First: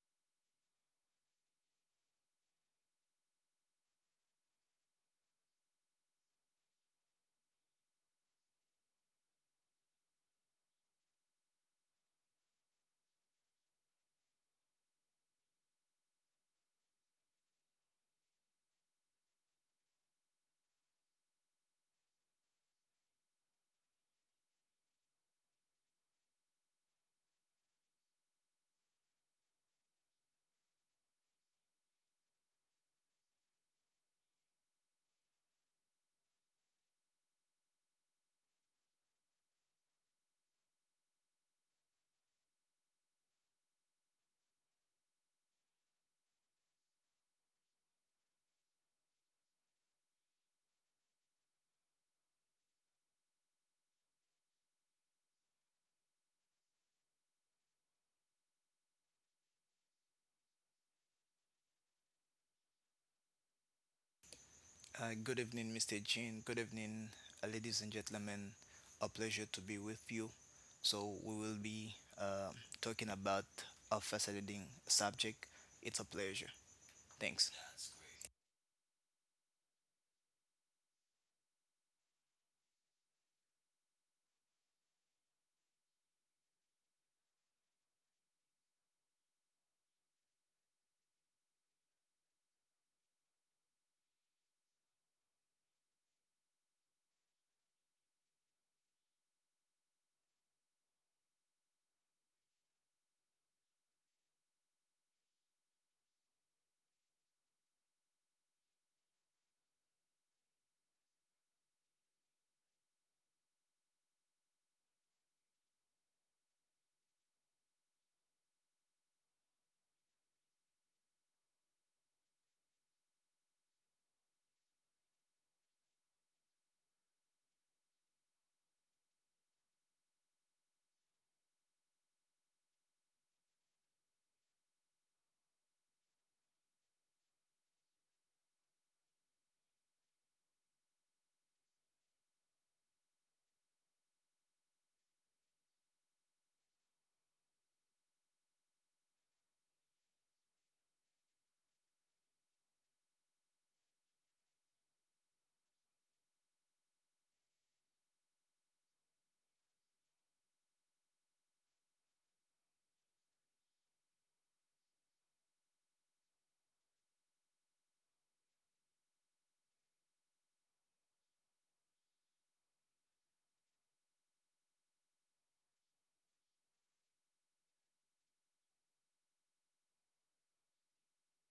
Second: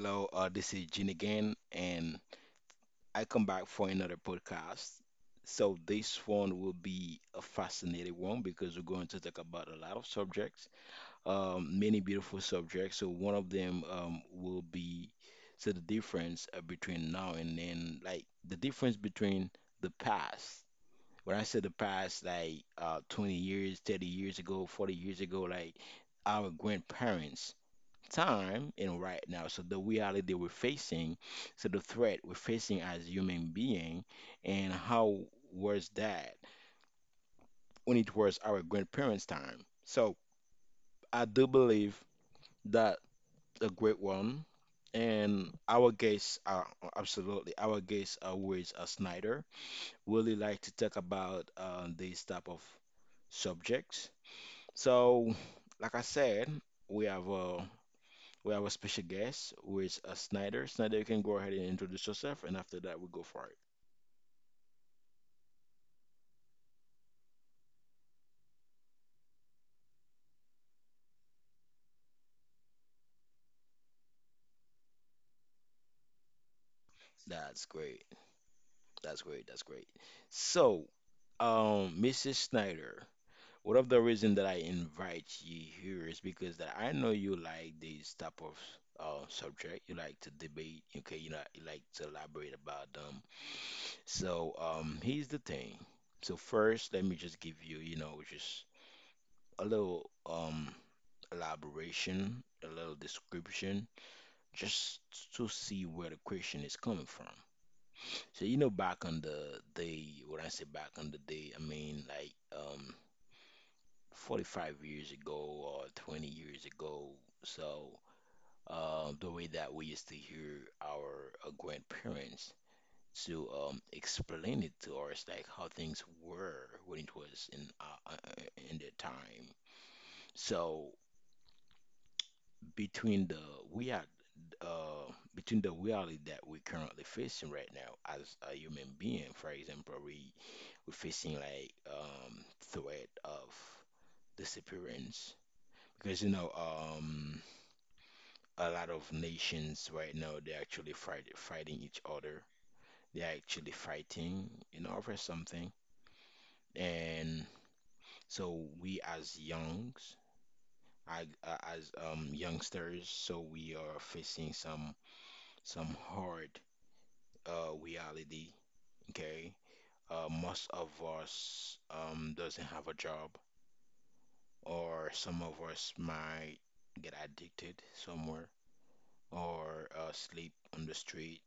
Hello, this is Gene again, and I come back for another podcast. So this one will be a fascinating one because we're going to talk about a lot of subjects, many beautiful subjects. So one of them will be so the difference between now and then, like the difference between the past. When I say the past, like 20 years, 30 years ago, 40 years ago, like our grandparents time and right now. So the reality we're facing, so the threat we're facing as human being, and how was that when it was our grandparents' time. So I do believe that a great one. And our guests are absolutely our guests are always a Snyder. Really like to talk about these type of subjects. So, like I said, we have uh, We have a special guest who is Snyder. Snyder, you can go ahead and introduce yourself, and after that, we go for it. Good evening, Mr. Jean. Good evening, ladies and gentlemen. A pleasure to be with you. So, we will be uh, talking about a fascinating subject. It's a pleasure. Thanks. That's great. That's great. That's great. So, Mrs. Snyder, one of the reason that I invite you here is because that I know you like this type of subject. You like to debate. Okay, you know, you like to elaborate about them. So, here's the thing. So first, let me just give you, you know, just a little elaboration, a little description just to see where the question is coming from. So you know, back on the day, when I say back on the day, I mean like 45 years ago or 20 years ago. So the way that we used to hear our grandparents to explain it to us, like how things were when it was in their time. So between the we are between the reality that we're currently facing right now as a human being. For example, we we're facing like threat of disappearance because you know, a lot of nations right now they're actually fighting each other. They're actually fighting, you know, for something. And so we as youngs, I, as youngsters, so we are facing some hard reality. Okay, most of us doesn't have a job, or some of us might get addicted somewhere, or sleep on the street,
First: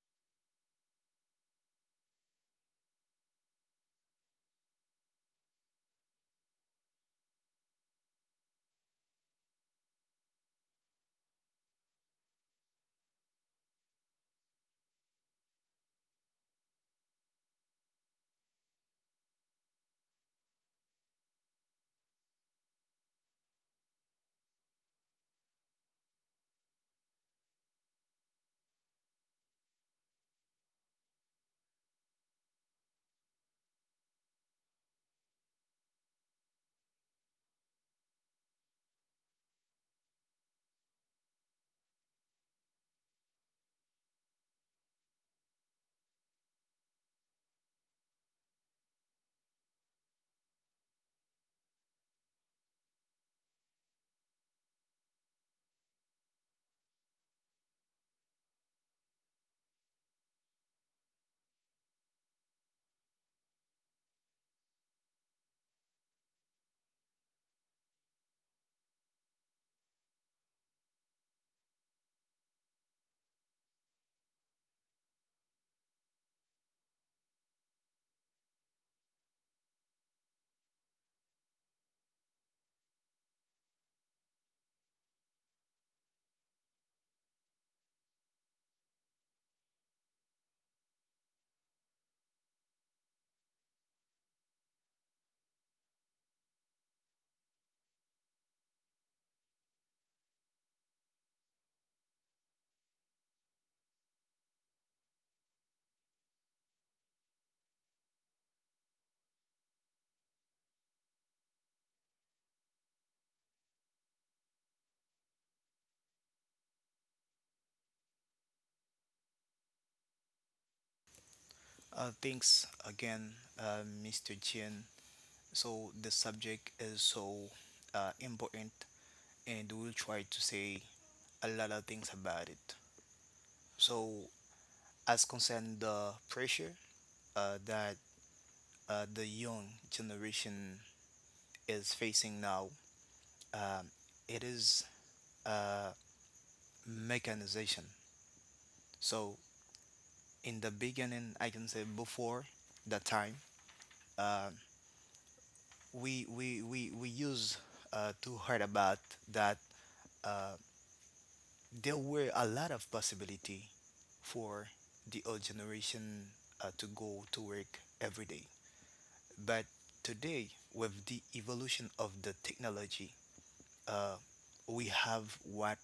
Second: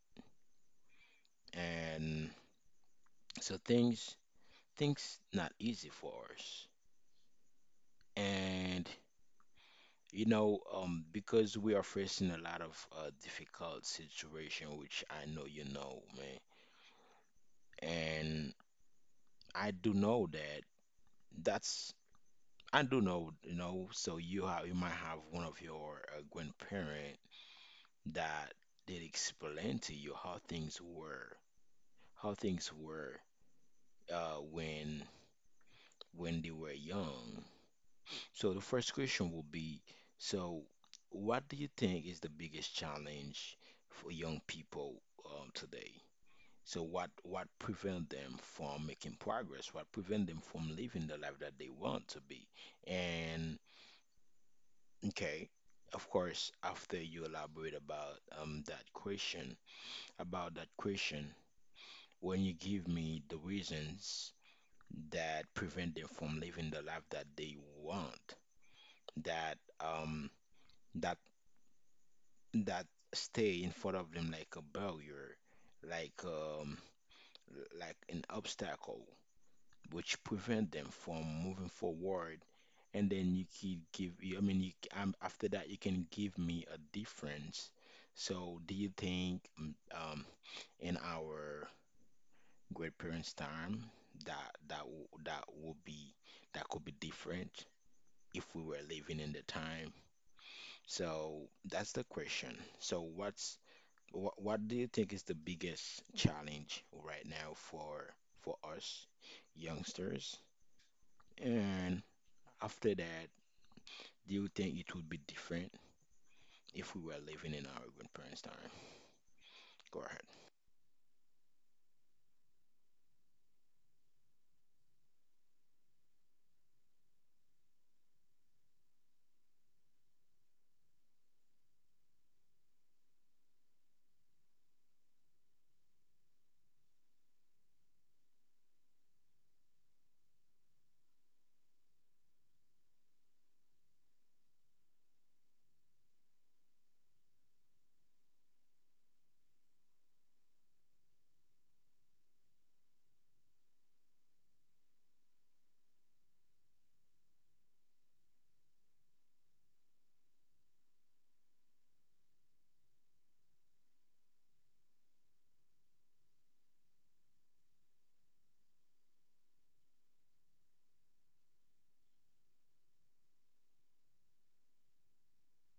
and so things things not easy for us. And you know, because we are facing a lot of difficult situation, which I know you know, man, and I do know that that's I do know, you know, so you have you might have one of your grandparents that did explain to you how things were uh, when when they were young. So the first question will be, so what do you think is the biggest challenge for young people today? So what prevent them from making progress? What prevent them from living the life that they want to be? And okay, of course, after you elaborate about that question, about that question. When you give me the reasons that prevent them from living the life that they want, that um that that stay in front of them like a barrier, like um like an obstacle, which prevent them from moving forward. And then you can give, I mean, you, after that you can give me a difference. So do you think um, in our grandparents' time that that that would be that could be different if we were living in the time. So that's the question. So what's what do you think is the biggest challenge right now for us youngsters? And after that, do you think it would be different if we were living in our grandparents' time? Go ahead. Thanks again, Mr. Jean. So, the subject is so important, and we'll try to say a lot of things about it. So, as concern the pressure that the young generation is facing now, um, it is uh, mechanization. So in the beginning, I can say before the time, um, we used to heard about that uh, there were a lot of possibility for the old generation to go to work every day. But today, with the evolution of the technology, uh, we have what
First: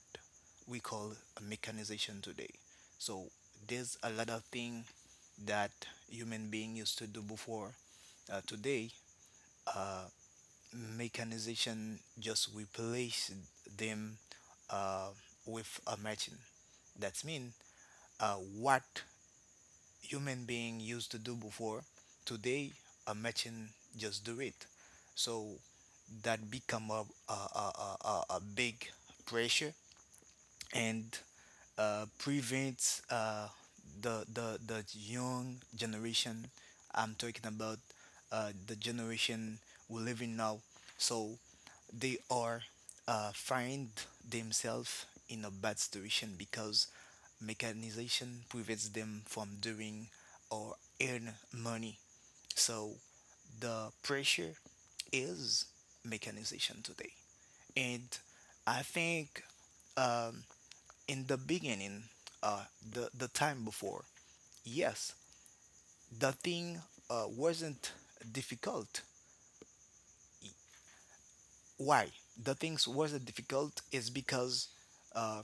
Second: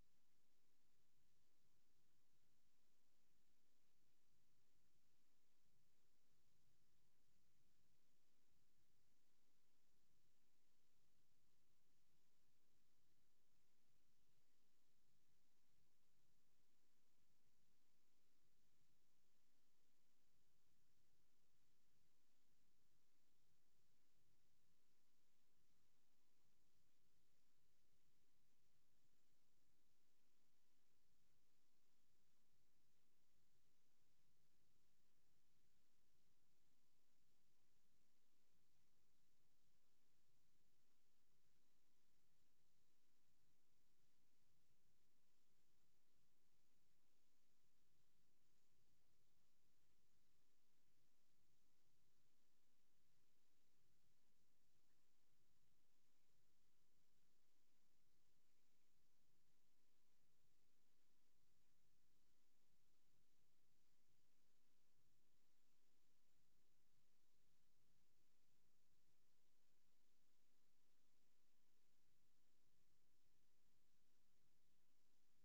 we call a mechanization today. So there's a lot of things that human being used to do before. Today, uh, mechanization just replace them uh, with a machine. That means what human being used to do before, today a machine just do it. So that become a big pressure and prevent the young generation. I'm talking about the generation we live in now, so they are find themselves in a bad situation because mechanization prevents them from doing or earn money. So the pressure is mechanization today, and I think um, in the beginning, uh, the time before, yes, the thing wasn't difficult. Why? The things wasn't difficult is because uh,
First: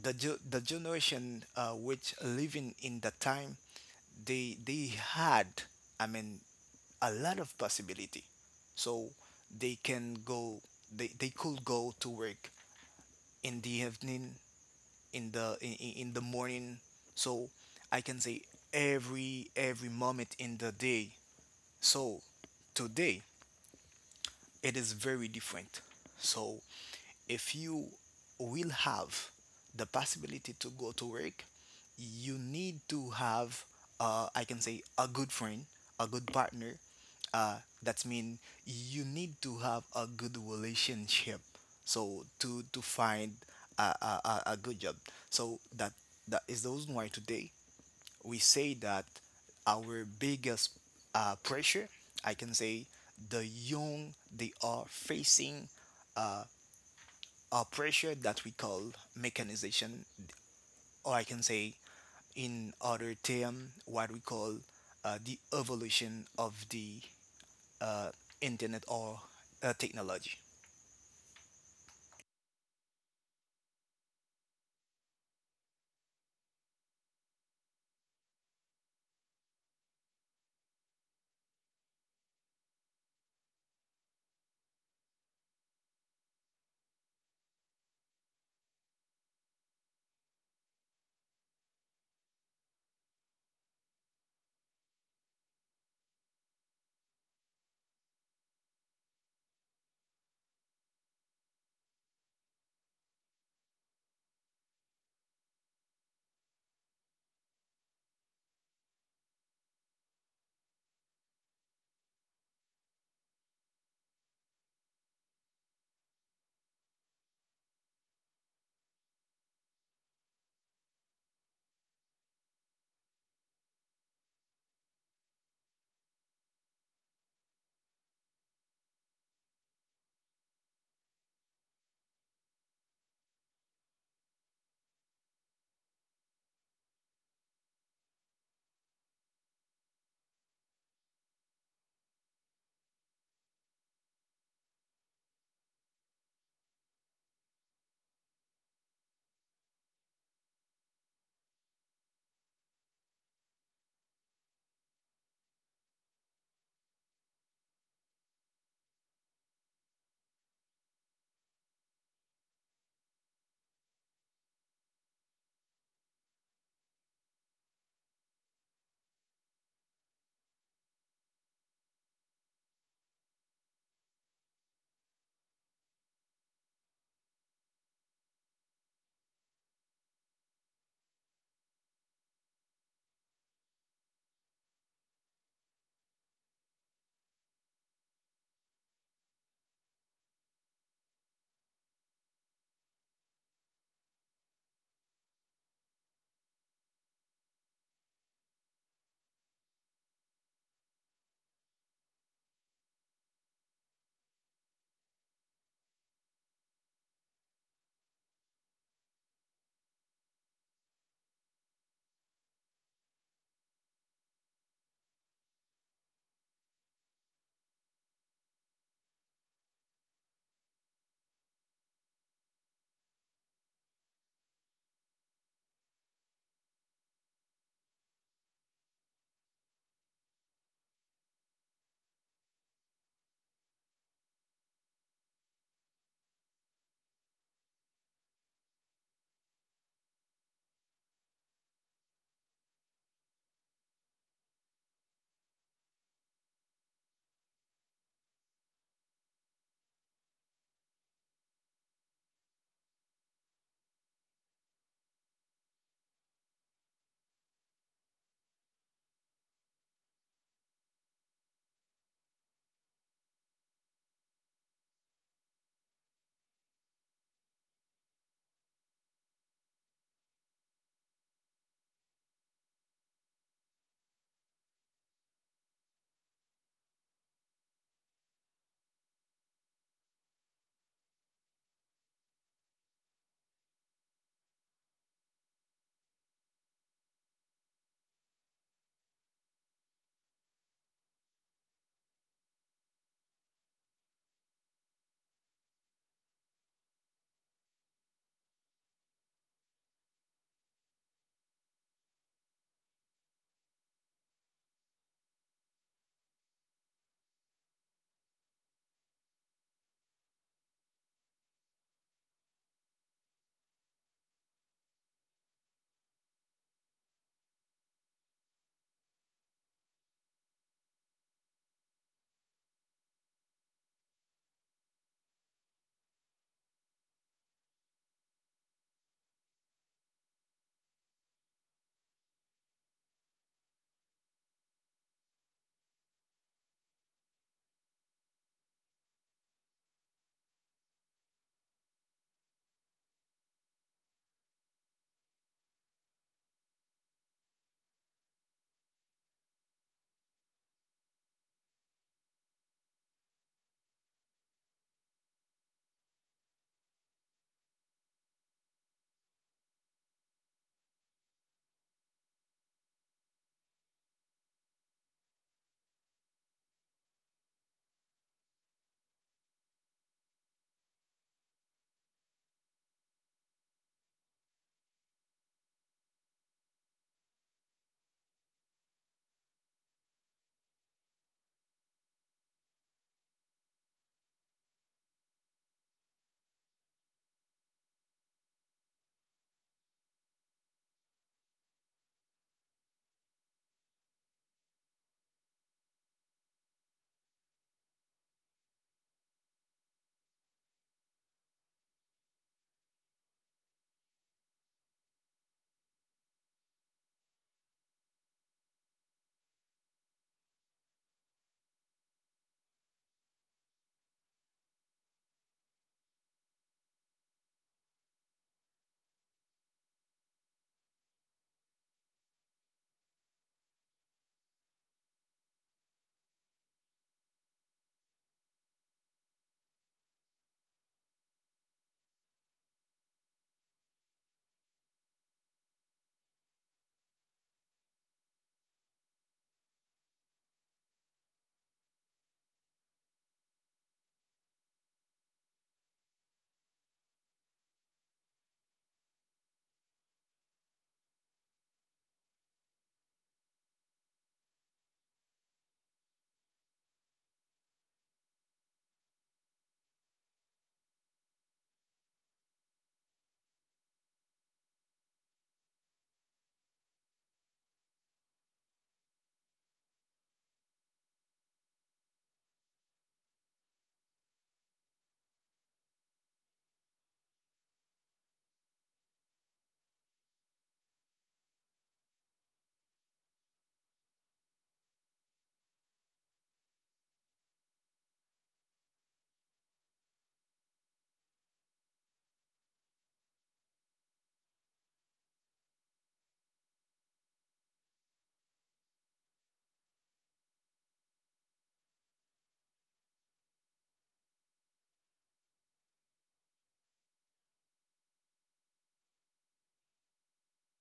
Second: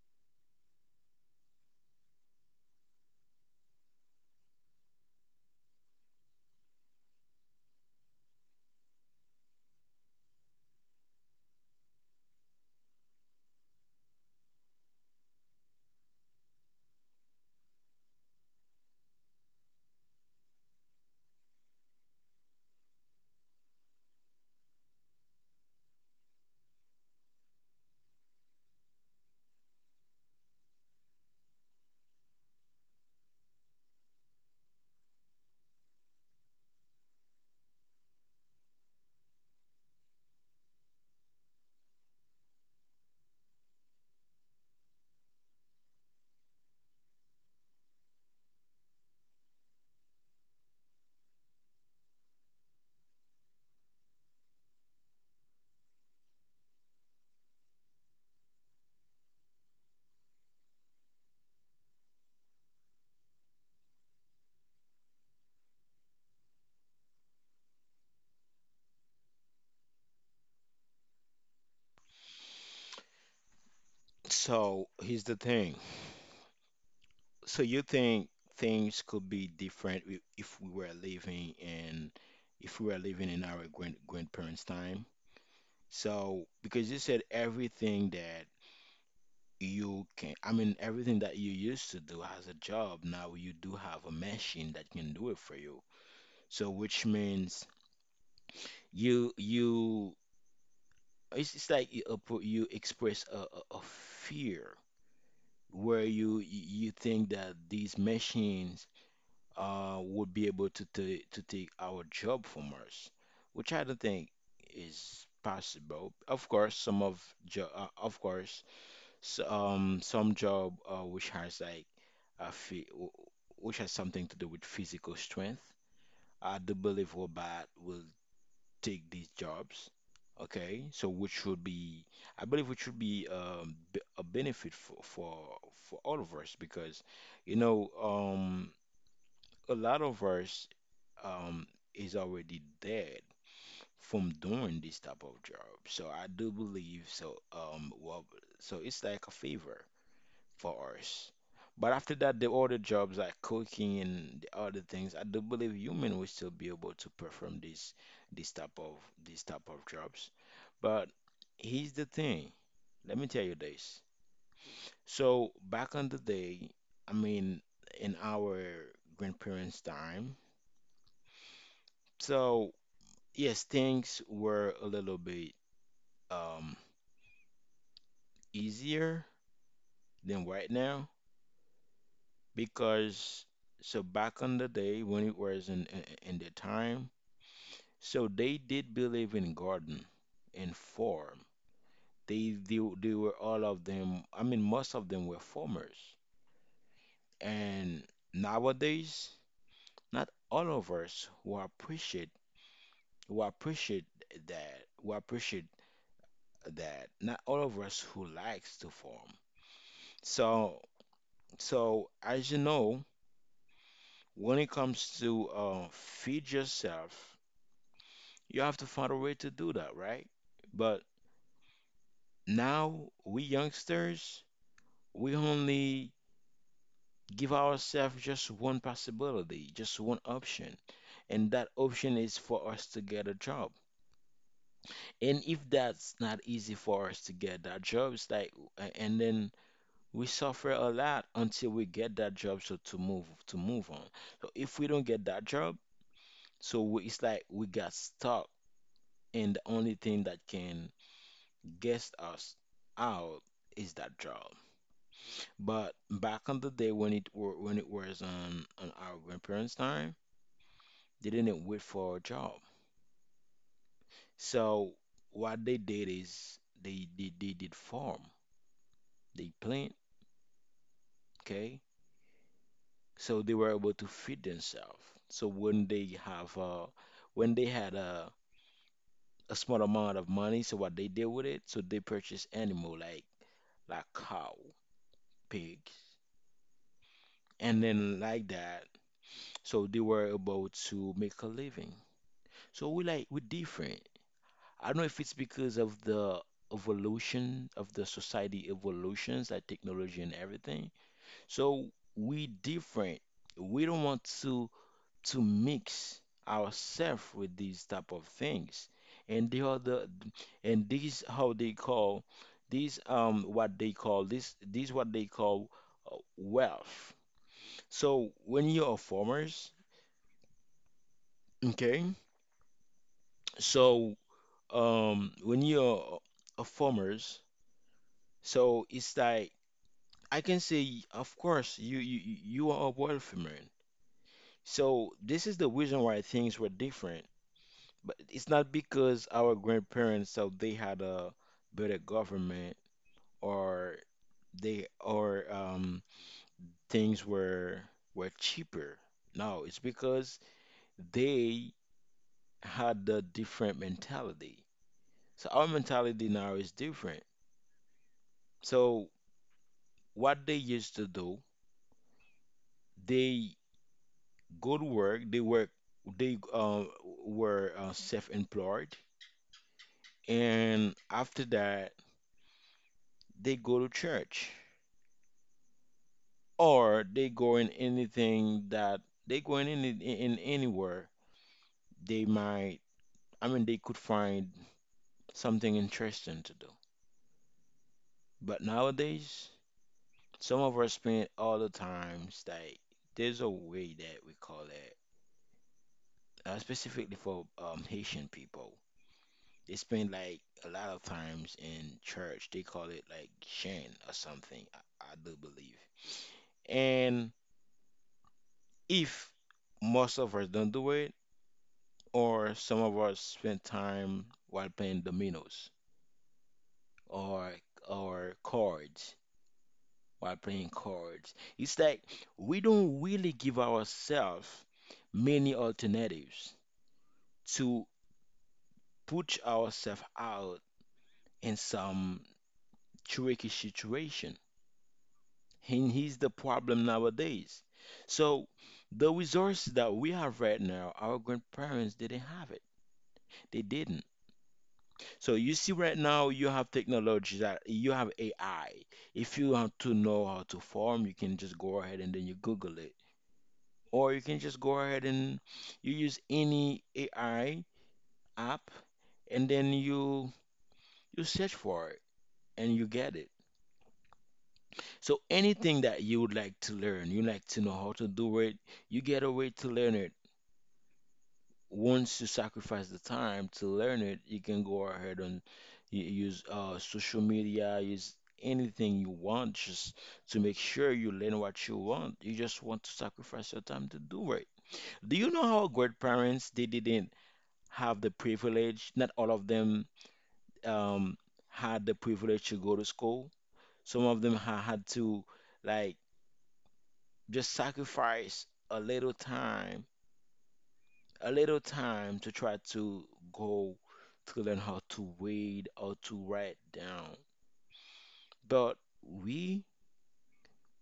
the generation which living in that time, they had, I mean, a lot of possibility, so they can go, they could go to work in the evening, in the in the morning, so I can say every moment in the day. So today it is very different. So if you will have the possibility to go to work, you need to have, I can say, a good friend, a good partner. Uh, that means you need to have a good relationship. So to find a good job. So that that is the reason why today we say that our biggest pressure, I can say, the young they are facing uh, a pressure that we call mechanization, or I can say, in other term, what we call the evolution of the uh, internet or technology. So here's the thing. So you think things could be different if we were living in if we were living in our grand grandparents' time? So because you said everything that you can, I mean everything that you used to do as a job, now you do have a machine that can do it for you. So which means you you it's like you you express a fear where you think that these machines would be able to to take our job from us, which I don't think is possible. Of course, some of jo of course, s some job which has like a phy- w- which has something to do with physical strength. I do believe robot will take these jobs. Okay, so which would be, I believe, which would be a benefit for all of us because, you know, a lot of us um is already dead from doing this type of job. So I do believe so well so it's like a favor for us. But after that the other jobs like cooking and the other things, I do believe human will still be able to perform this this type of this type of jobs. But here's the thing. Let me tell you this. So back on the day, I mean in our grandparents' time, so yes, things were a little bit um easier than right now because so back in the day when it was in the time, so they did believe in garden and farm. They were all of them. I mean, most of them were farmers. And nowadays, not all of us who appreciate that who appreciate that. Not all of us who likes to farm. So So, as you know, when it comes to feed yourself, you have to find a way to do that, right? But now, we youngsters, we only give ourselves just one possibility, just one option. And that option is for us to get a job. And if that's not easy for us to get that job, it's like, and then we suffer a lot until we get that job so to move on. So if we don't get that job, it's like we got stuck, and the only thing that can get us out is that job. But back on the day when it were, when it was on our grandparents' time, they didn't wait for a job. So what they did is they did farm, they plant, okay? So they were able to feed themselves. So when they have when they had a small amount of money, so what they did with it, so they purchased animal like cow pig and then like that. So they were able to make a living. So we like we're different. I don't know if it's because of the evolution of the society evolutions, like technology and everything. So we different. We don't want to mix ourselves with these type of things. And they are the and these how they call these what they call this these what they call wealth. So when you're a farmers, okay, so when you're a farmers, so it's like I can say, of course, you are a wealthy man. So this is the reason why things were different. But it's not because our grandparents so they had a better government or they or things were cheaper. No, it's because they had a different mentality. So our mentality now is different. So what they used to do, they go to work, they work, they were self-employed, and after that they go to church or they go in anything that they go in any, in anywhere they might. I mean, they could find something interesting to do. But nowadays, some of us spend all the times like there's a way that we call it specifically for Haitian people. They spend like a lot of times in church. They call it like Shen or something, I do believe. And if most of us don't do it, or some of us spend time while playing dominoes or or cards while playing cards, it's like we don't really give ourselves many alternatives to put ourselves out in some tricky situation, and he's the problem nowadays. So the resources that we have right now our grandparents didn't have it, they didn't. So you see right now you have technology that you have AI. If you want to know how to farm you can just go ahead and then you google it, or you can just go ahead and you use any AI app and then you search for it and you get it. So anything that you would like to learn, you like to know how to do it, you get a way to learn it. Once you sacrifice the time to learn it, you can go ahead and use social media, use anything you want just to make sure you learn what you want. You just want to sacrifice your time to do it. Do you know how great parents they didn't have the privilege? Not all of them um, had the privilege to go to school. Some of them ha had to like just sacrifice a little time, a little time to try to go to learn how to read or to write down. But we,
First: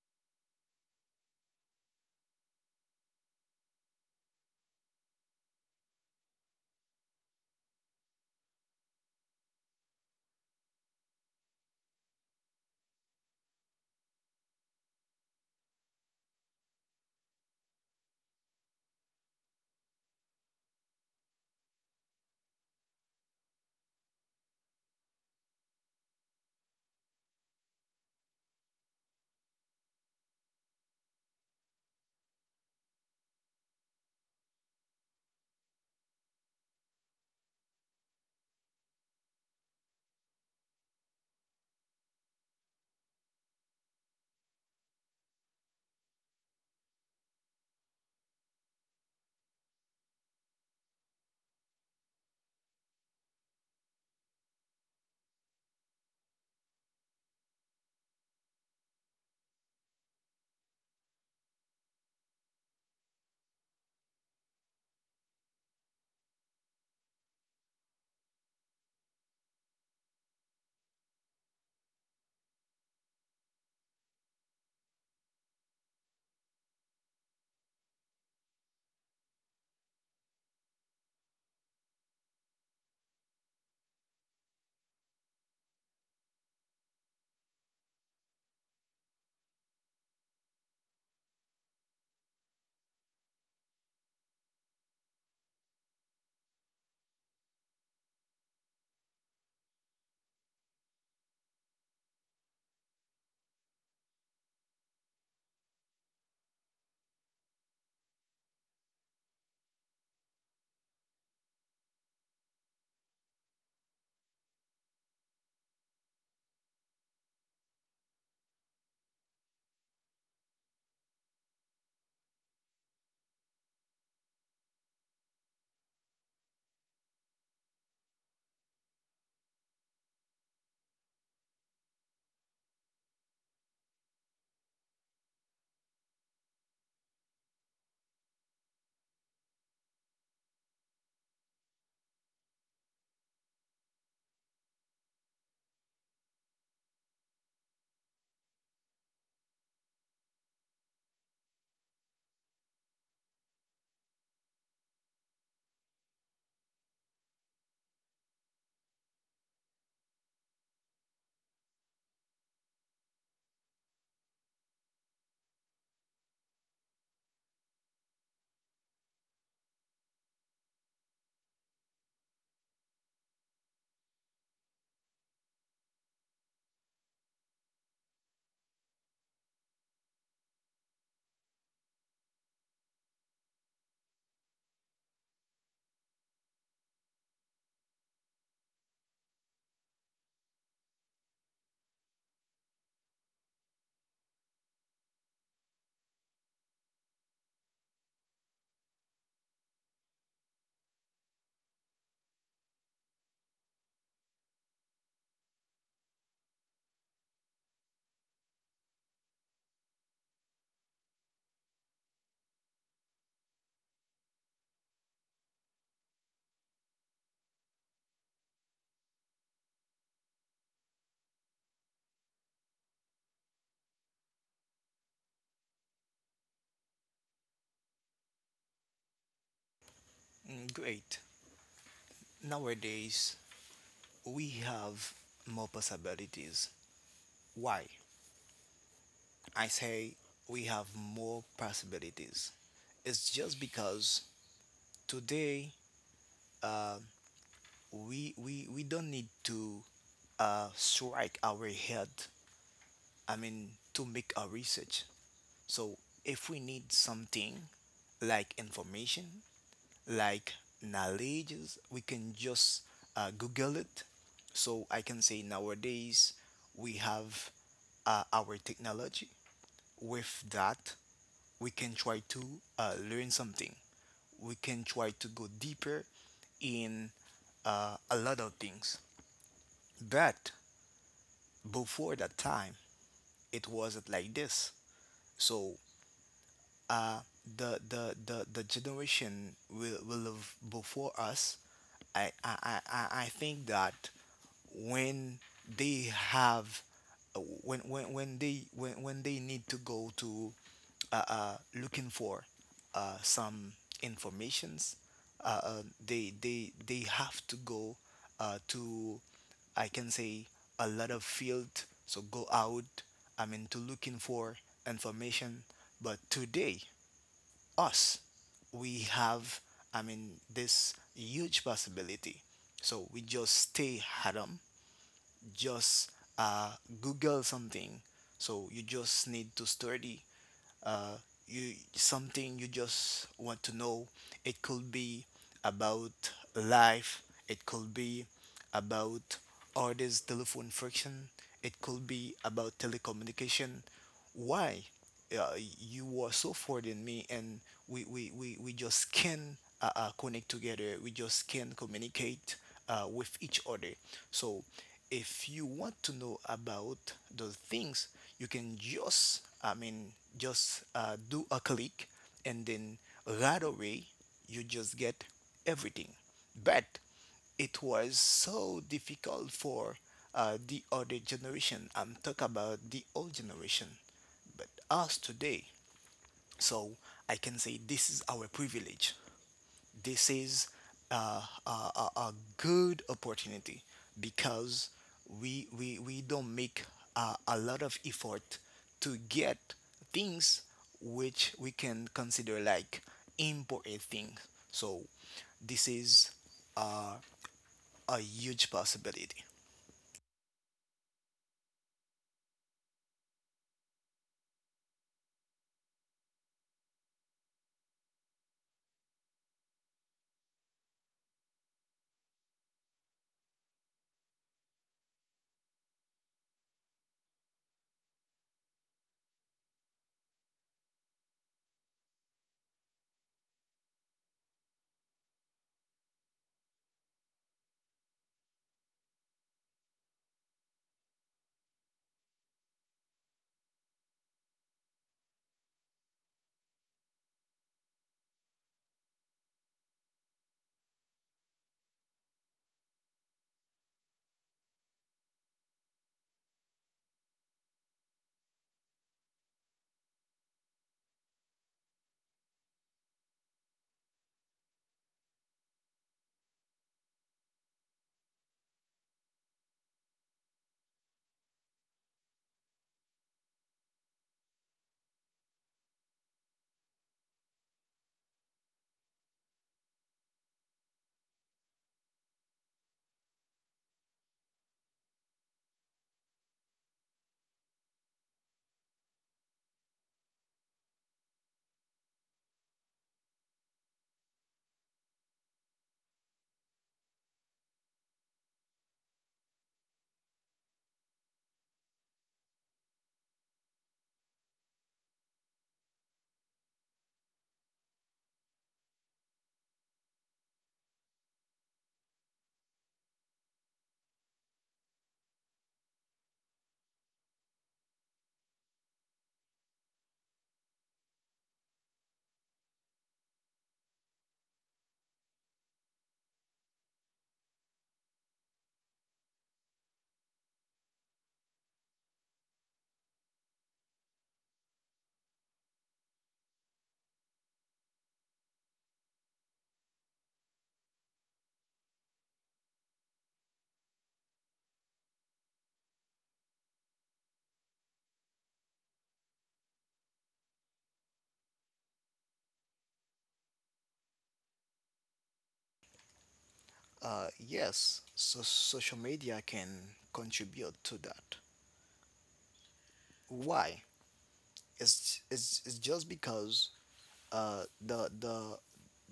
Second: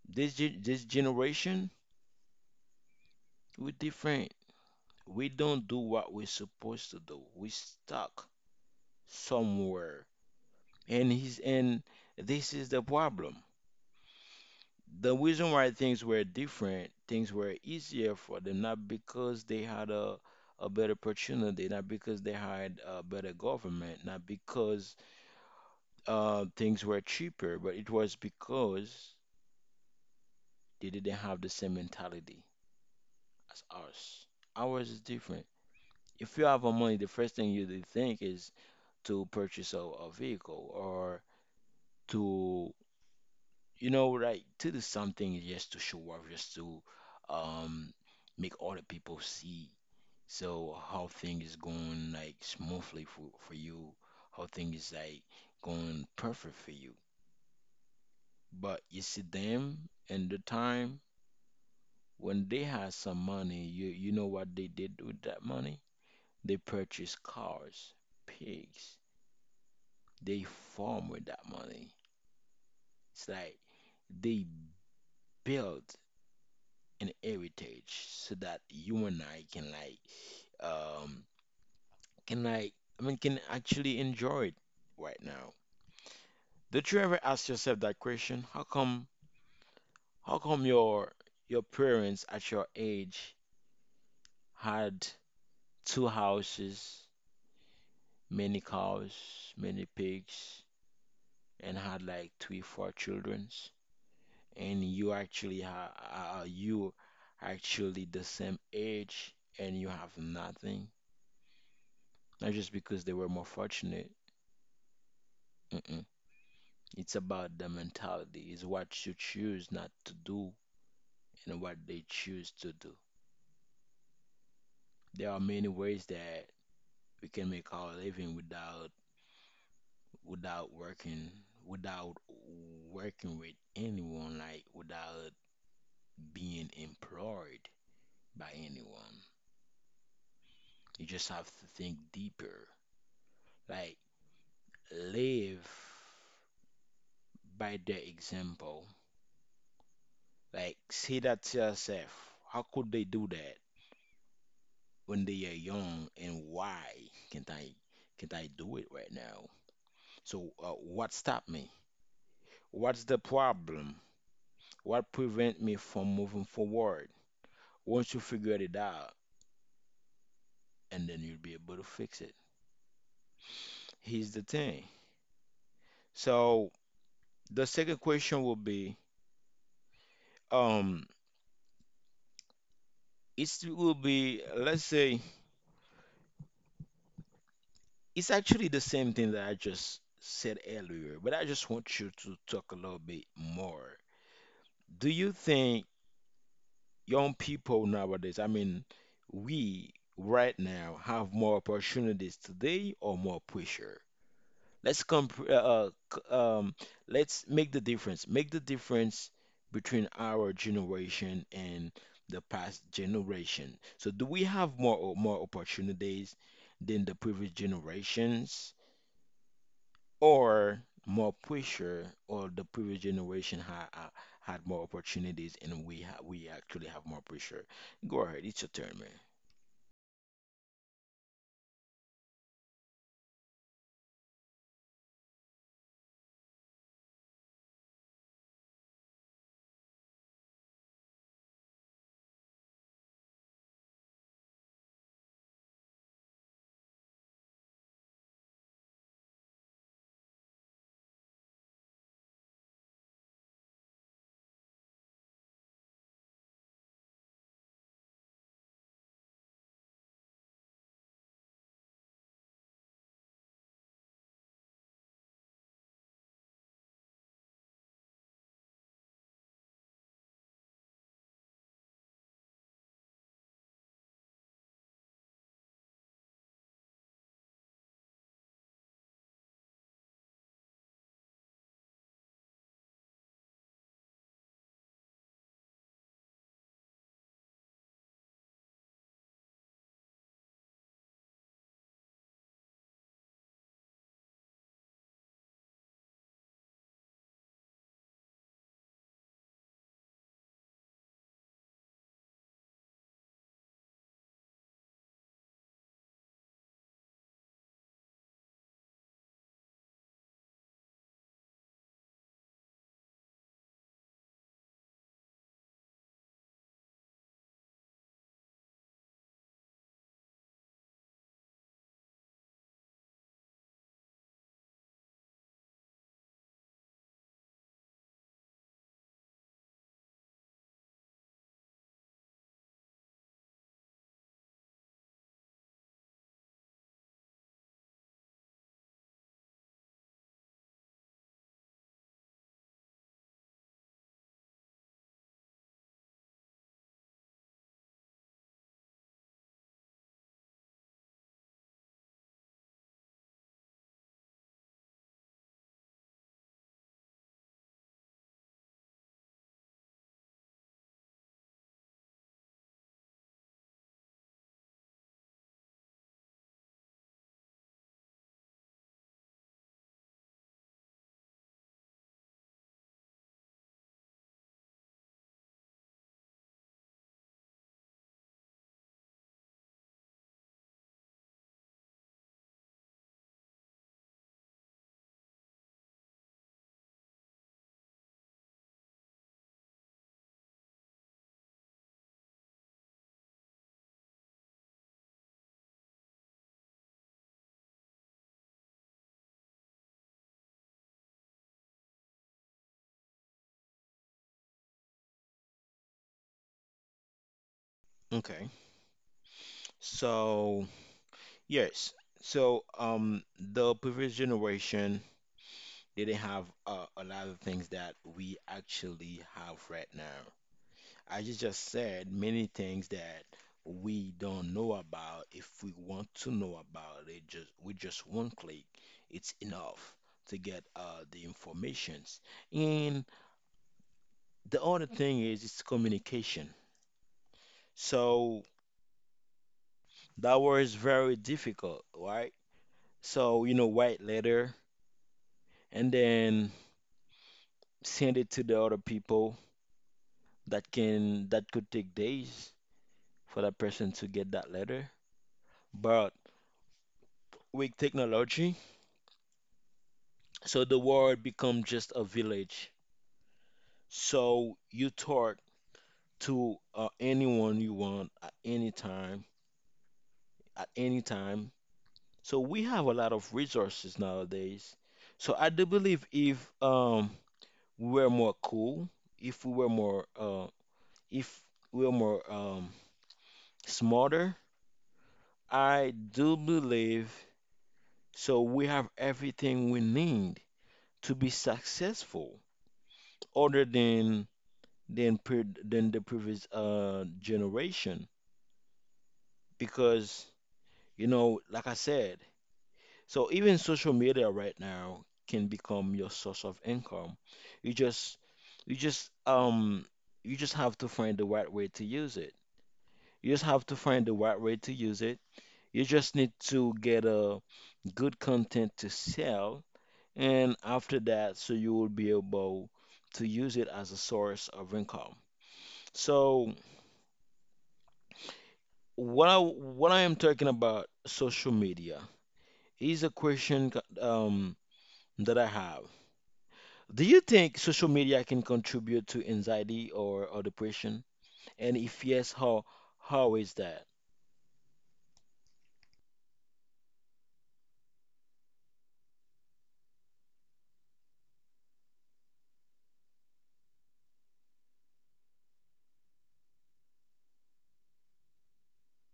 this generation, we're different. We don't do what we're supposed to do. We stuck somewhere, and this is the problem. The reason why things were different, things were easier for them, not because they had a better opportunity, not because they had a better government, not because things were cheaper, but it was because they didn't have the same mentality as ours. Ours is different. If you have a money, the first thing you do think is to purchase a vehicle or to, you know, like to do something just to show off, just to um, make other people see. So how things going like smoothly for you? How things like going perfect for you? But you see them and the time when they had some money, you know what they did with that money? They purchased cars, pigs. They farm with that money. It's like they built an heritage so that you and I can um like can actually enjoy it right now. Did you ever ask yourself that question? How come your parents at your age had two houses, many cows, many pigs, and had like three, four childrens, and you actually ha you actually the same age and you have nothing? Not just because they were more fortunate. Mm-mm. It's about the mentality. It's what you choose not to do and what they choose to do. There are many ways that we can make our living without working without working with anyone, like without being employed by anyone. You just have to think deeper, like live by their example, like say that to yourself, how could they do that when they are young and why can't i can't i do it right now? So what stopped me, what's the problem, what prevent me from moving forward? Once you figure it out, and then you'll be able to fix it. Here's the thing. So the second question will be, um, it will be, let's say, it's actually the same thing that I just said earlier, but I just want you to talk a little bit more. Do you think young people nowadays, I mean, we right now have more opportunities today or more pressure? Let's comp- uh, uh, c- um, let's make the difference. Make the difference between our generation and the past generation. So, do we have more opportunities than the previous generations, or more pressure, or the previous generation had more opportunities and we actually have more pressure? Go ahead, it's your turn, man. Mm, great. Nowadays, we have more possibilities. Why? I say we have more possibilities. It's just because today uh, we don't need to strike our head, I mean, to make our research. So if we need something like information, like knowledges, we can just Google it. So I can say nowadays we have our technology. With that, we can try to learn something. We can try to go deeper in a lot of things. But before that time, it wasn't like this. So uh, the generation will live before us. I think that when they have when when they need to go to looking for some informations, they have to go to, I can say, a lot of field, so go out, I mean, to looking for information. But today, us, we have, I mean, this huge possibility, so we just stay at home, just uh, Google something. So you just need to study uh, you something you just want to know. It could be about life. It could be about orders telephone friction. It could be about telecommunication. Why? uh, you were so forward in me, and we just can connect together, we just can communicate with each other. So if you want to know about those things, you can just, I mean, just do a click, and then right away you just get everything. But it was so difficult for the other generation. I'm talking about the old generation, but us today. So I can say this is our privilege. This is uh, a good opportunity because we don't make a lot of effort to get things which we can consider like important things. So this is uh, a huge possibility. Okay, so yes, so the previous generation, they didn't have a lot of things that we actually have right now. As you just said, many things that we don't know about. If we want to know about it, just with just one click, it's enough to get the informations. And the other thing is it's communication. So that was very difficult, right? So you know, write letter and then send it to the other people that can that could take days for that person to get that letter. But with technology, so the world become just a village. So you talk to anyone you want at any time, at any time. So we have a lot of resources nowadays. So I do believe if we were more cool, if we were more if we were more smarter, I do believe so we have everything we need to be successful, other than the previous generation, because you know, like I said, so even social media right now can become your source of income. You just you just um you just have to find the right way to use it. You just have to find the right way to use it. You just need to get a good content to sell, and after that, so you will be able to use it as a source of income. So what I am talking about social media is a question um, that I have. Do you think social media can contribute to anxiety or depression? And if yes, how is that? Yes, so social media can contribute to that. Why? It's just because the the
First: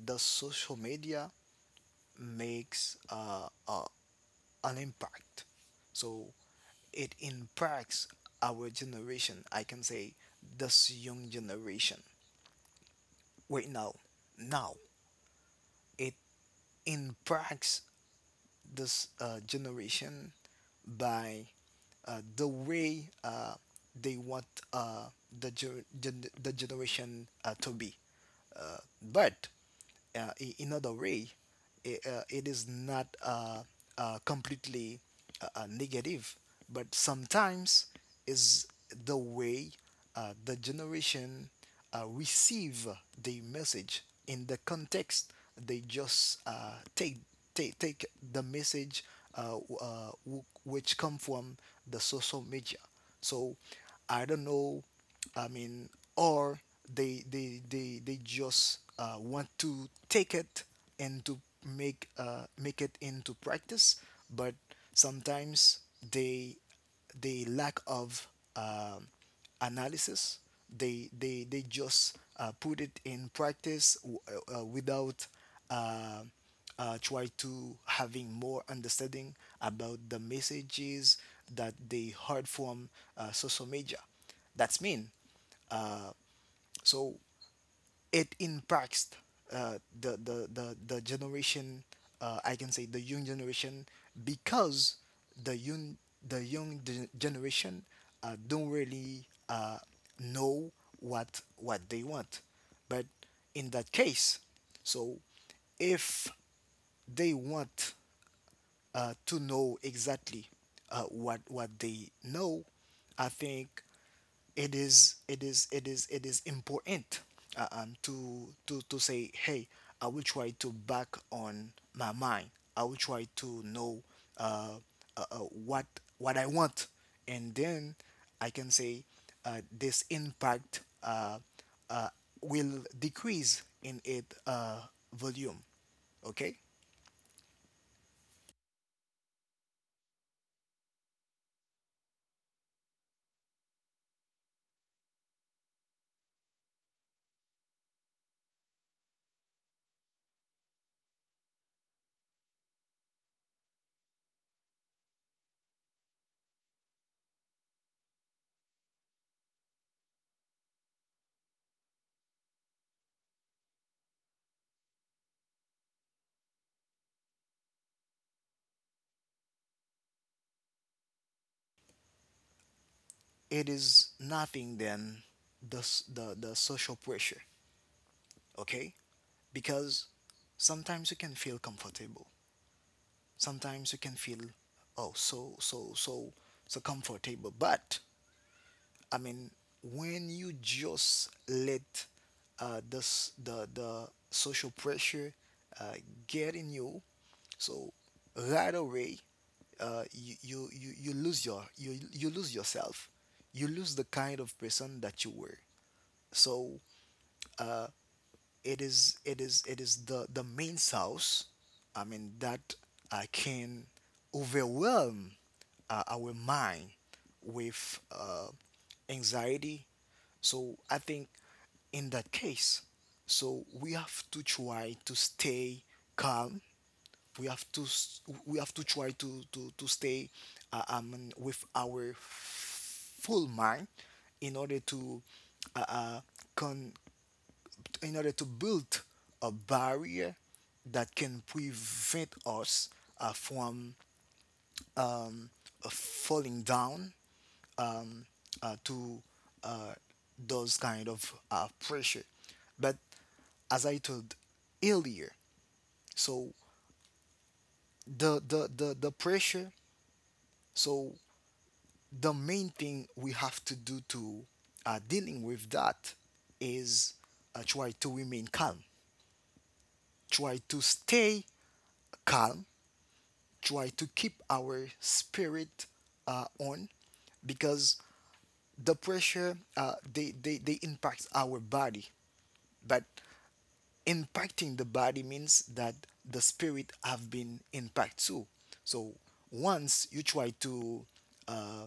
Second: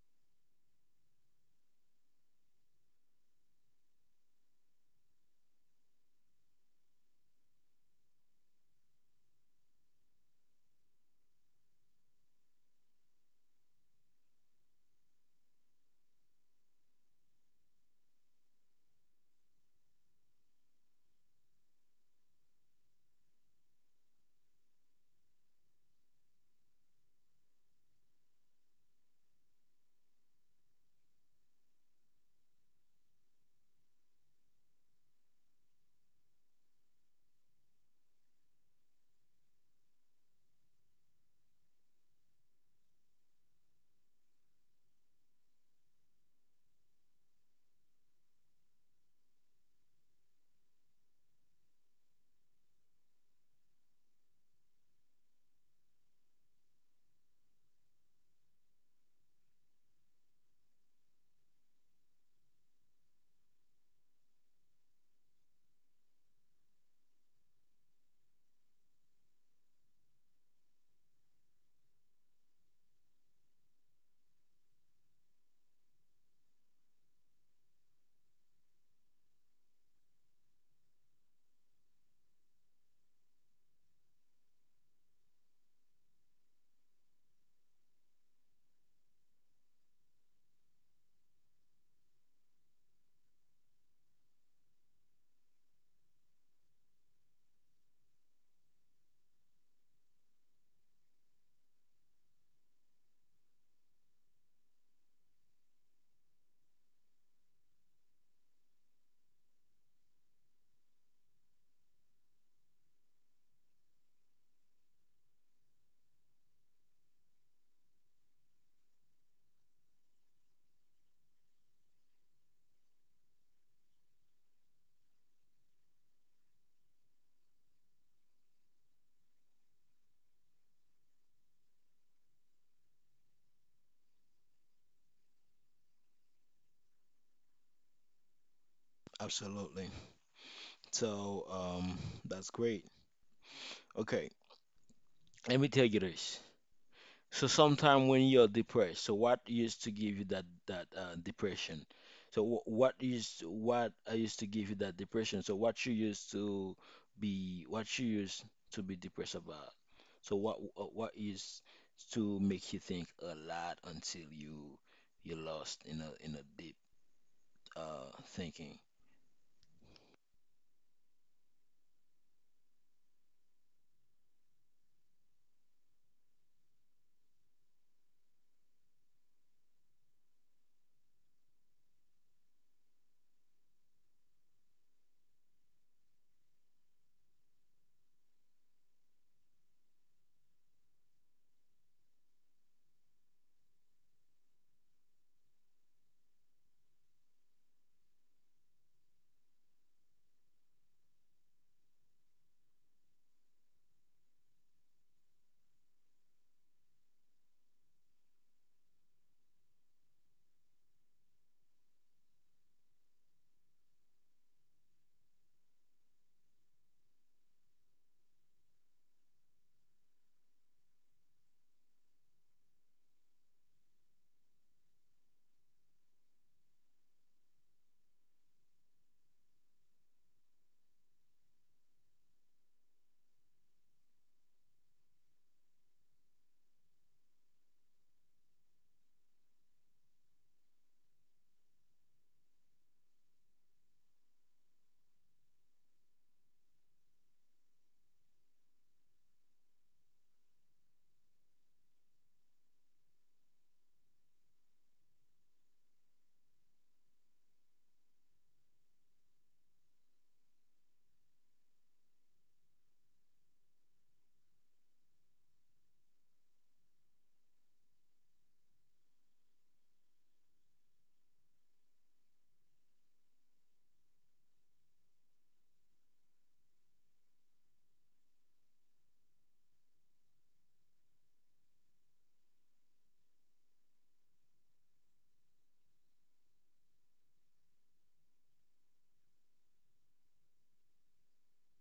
the social media makes an impact. So it impacts our generation. I can say this young generation. Wait, now it impacts this generation by the way they want uh, the, the generation to be. Uh, but in other way, it is not completely negative, but sometimes is the way the generation receive the message in the context. They just take the message uh, which come from the social media. So I don't know, I mean, or they just want to take it and to make make it into practice. But sometimes they the lack of um analysis. They just put it in practice without uh, try to having more understanding about the messages that they heard from social media. That's mean. So it impacts the generation, I can say the young generation, because the young, the young generation don't really know what they want. But in that case, so if they want to know exactly what they know, I think it is important to say, hey, I will try to back on my mind, I will try to know uh, uh, uh, what what I want. And then I can say this impact uh, will decrease in its volume. Okay. Absolutely. So that's great. Okay, let me tell you this. So sometime when you're depressed, so what used to give you that depression? So what I used to give you that depression? So what you used to be depressed about? So what is to make you think a lot until you're lost in a deep thinking? It is nothing than the social pressure, okay? Because sometimes you can feel comfortable. Sometimes you can feel, oh, so comfortable. But, I mean, when you just let the social pressure uh, get in you, so right away, you lose your, you lose yourself. You lose the kind of person that you were. So it is the main source, I mean, that I can overwhelm our mind with anxiety. So I think in that case, so we have to try to stay calm. We have to we have to try to to stay with our full mind in order to uh, uh, con- in order to build a barrier that can prevent us from falling down to uh, those kind of pressure. But as I told earlier, so the pressure, so the main thing we have to do to dealing with that is try to remain calm, try to stay calm, try to keep our spirit on, because the pressure uh, they they impact our body, but impacting the body means that the spirit have been impacted too. So once you try to uh,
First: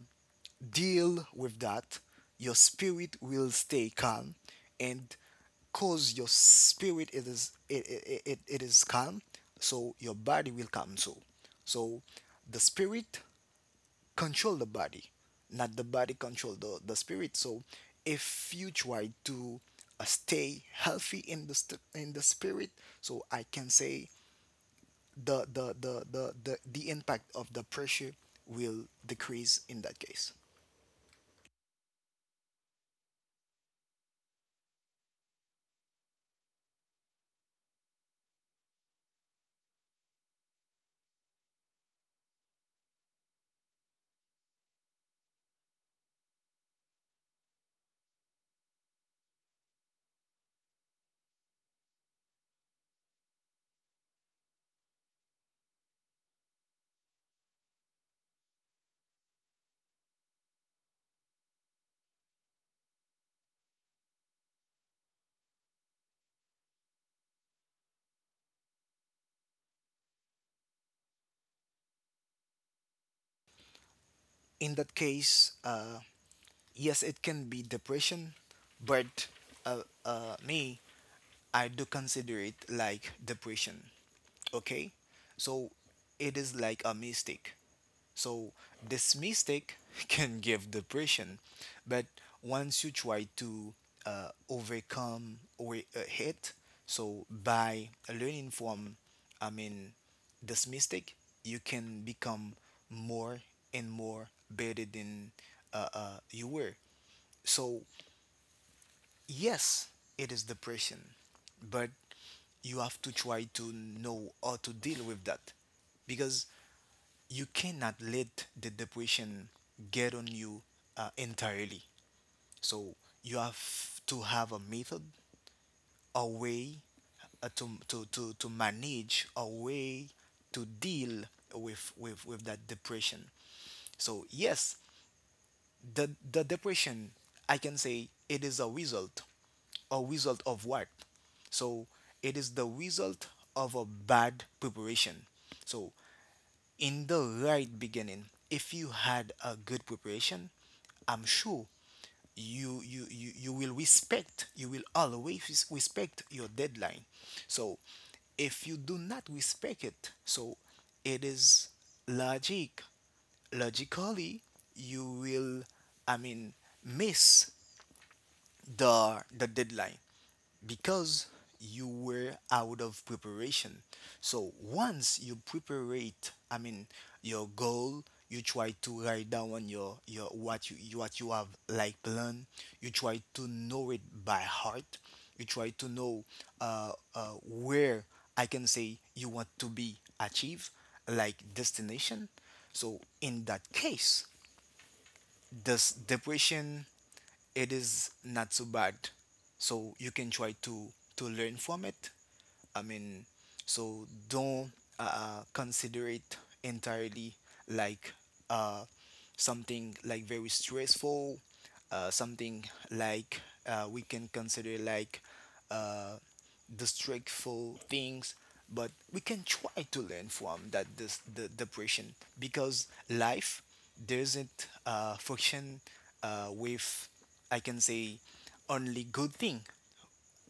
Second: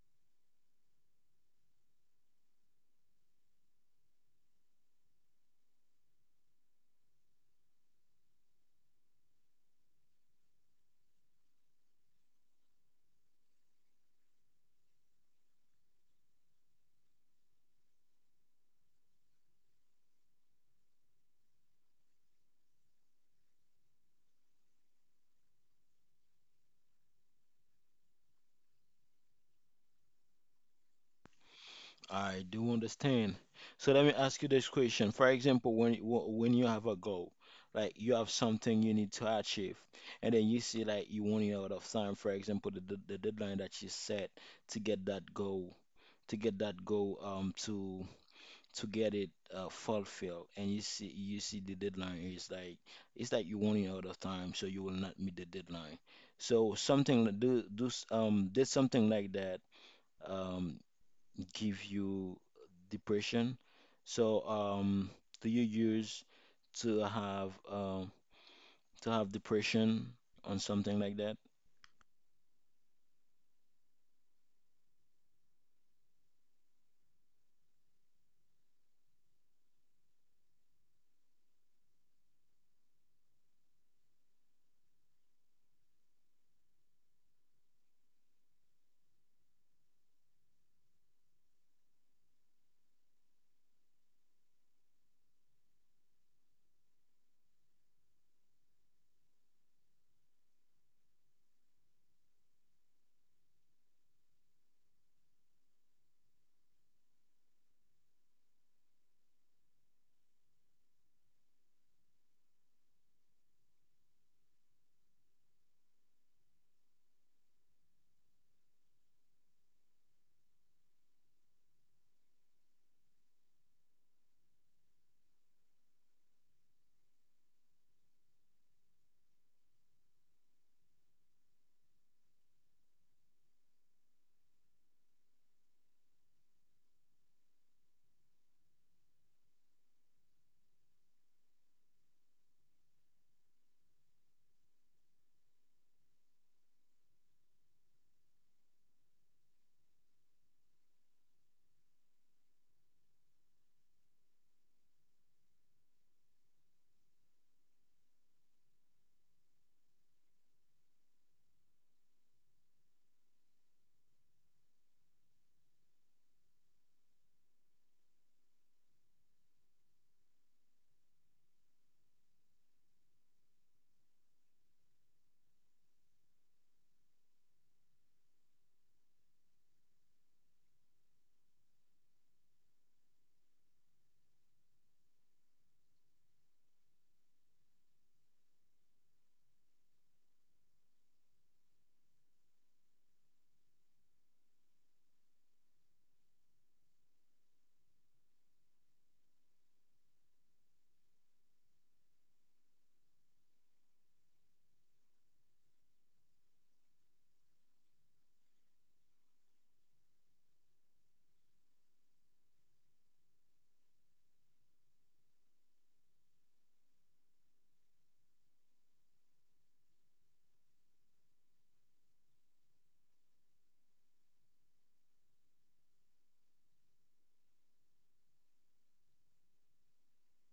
deal with that, your spirit will stay calm, and cause your spirit it is it, it, it, it is calm, so your body will calm too. So the spirit control the body, not the body control the spirit. So if you try to stay healthy in the in the spirit, so I can say the impact of the pressure will decrease in that case. I do understand. So let me ask you this question. For example, when you have a goal, like you have something you need to achieve, and then you see like you running out of time. For example, the deadline that you set to get that goal, to get that goal, to get it fulfilled, and you see the deadline is like it's like you're running out of time, so you will not meet the deadline. So something like- do do s- did something like that Um, give you depression. So, do you use to have um, to have depression on something like that? In that case, yes, it can be depression. But me, I do consider it like depression. Okay, so it is like a mistake. So this mistake can give depression, but once you try to overcome or hit, so by learning from, I mean, this mistake, you can become more and more better than you were. So yes, it is depression, but you have to try to know how to deal with that because you cannot let the depression get on you entirely. So you have to have a method, a way to manage, a way to deal with that depression. So yes, the depression I can say it is a result, a result of what? So it is the result of a bad preparation. So in the right beginning, if you had a good preparation, I'm sure you will respect, you will always respect your deadline. So if you do not respect it, so it is logic, logically you will, I mean, miss the deadline because you were out of preparation. So once you prepare it, I mean your goal, you try to write down your what you- what you have like plan. You try to know it by heart. You try to know where, I can say, you want to be achieved, like destination. So in that case, this depression, it is not so bad, so you can try to learn from it, I mean. So don't consider it entirely like uh, something like very stressful, something like, we can consider like uh, distractful things. But we can try to learn from that, this the depression, because life, there isn't function with, I can say, only good thing.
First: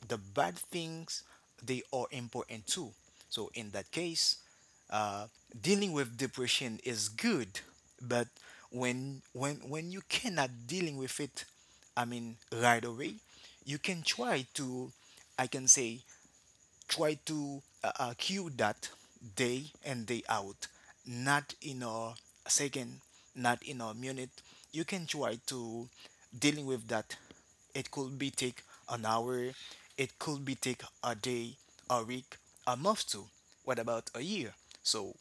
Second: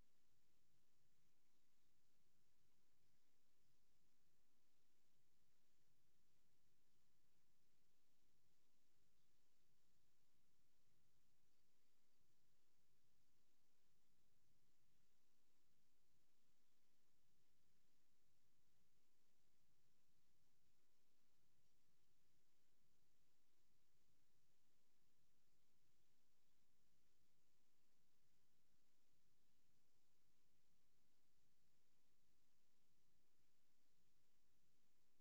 The bad things, they are important too. So in that case, uh, dealing with depression is good. But when you cannot dealing with it, I mean right away, you can try to, I can say, try to cure that, day and day out, not in a second, not in a minute. You can try to dealing with that. It could be take an hour, it could be take a day, a week, a month too. What about a year? So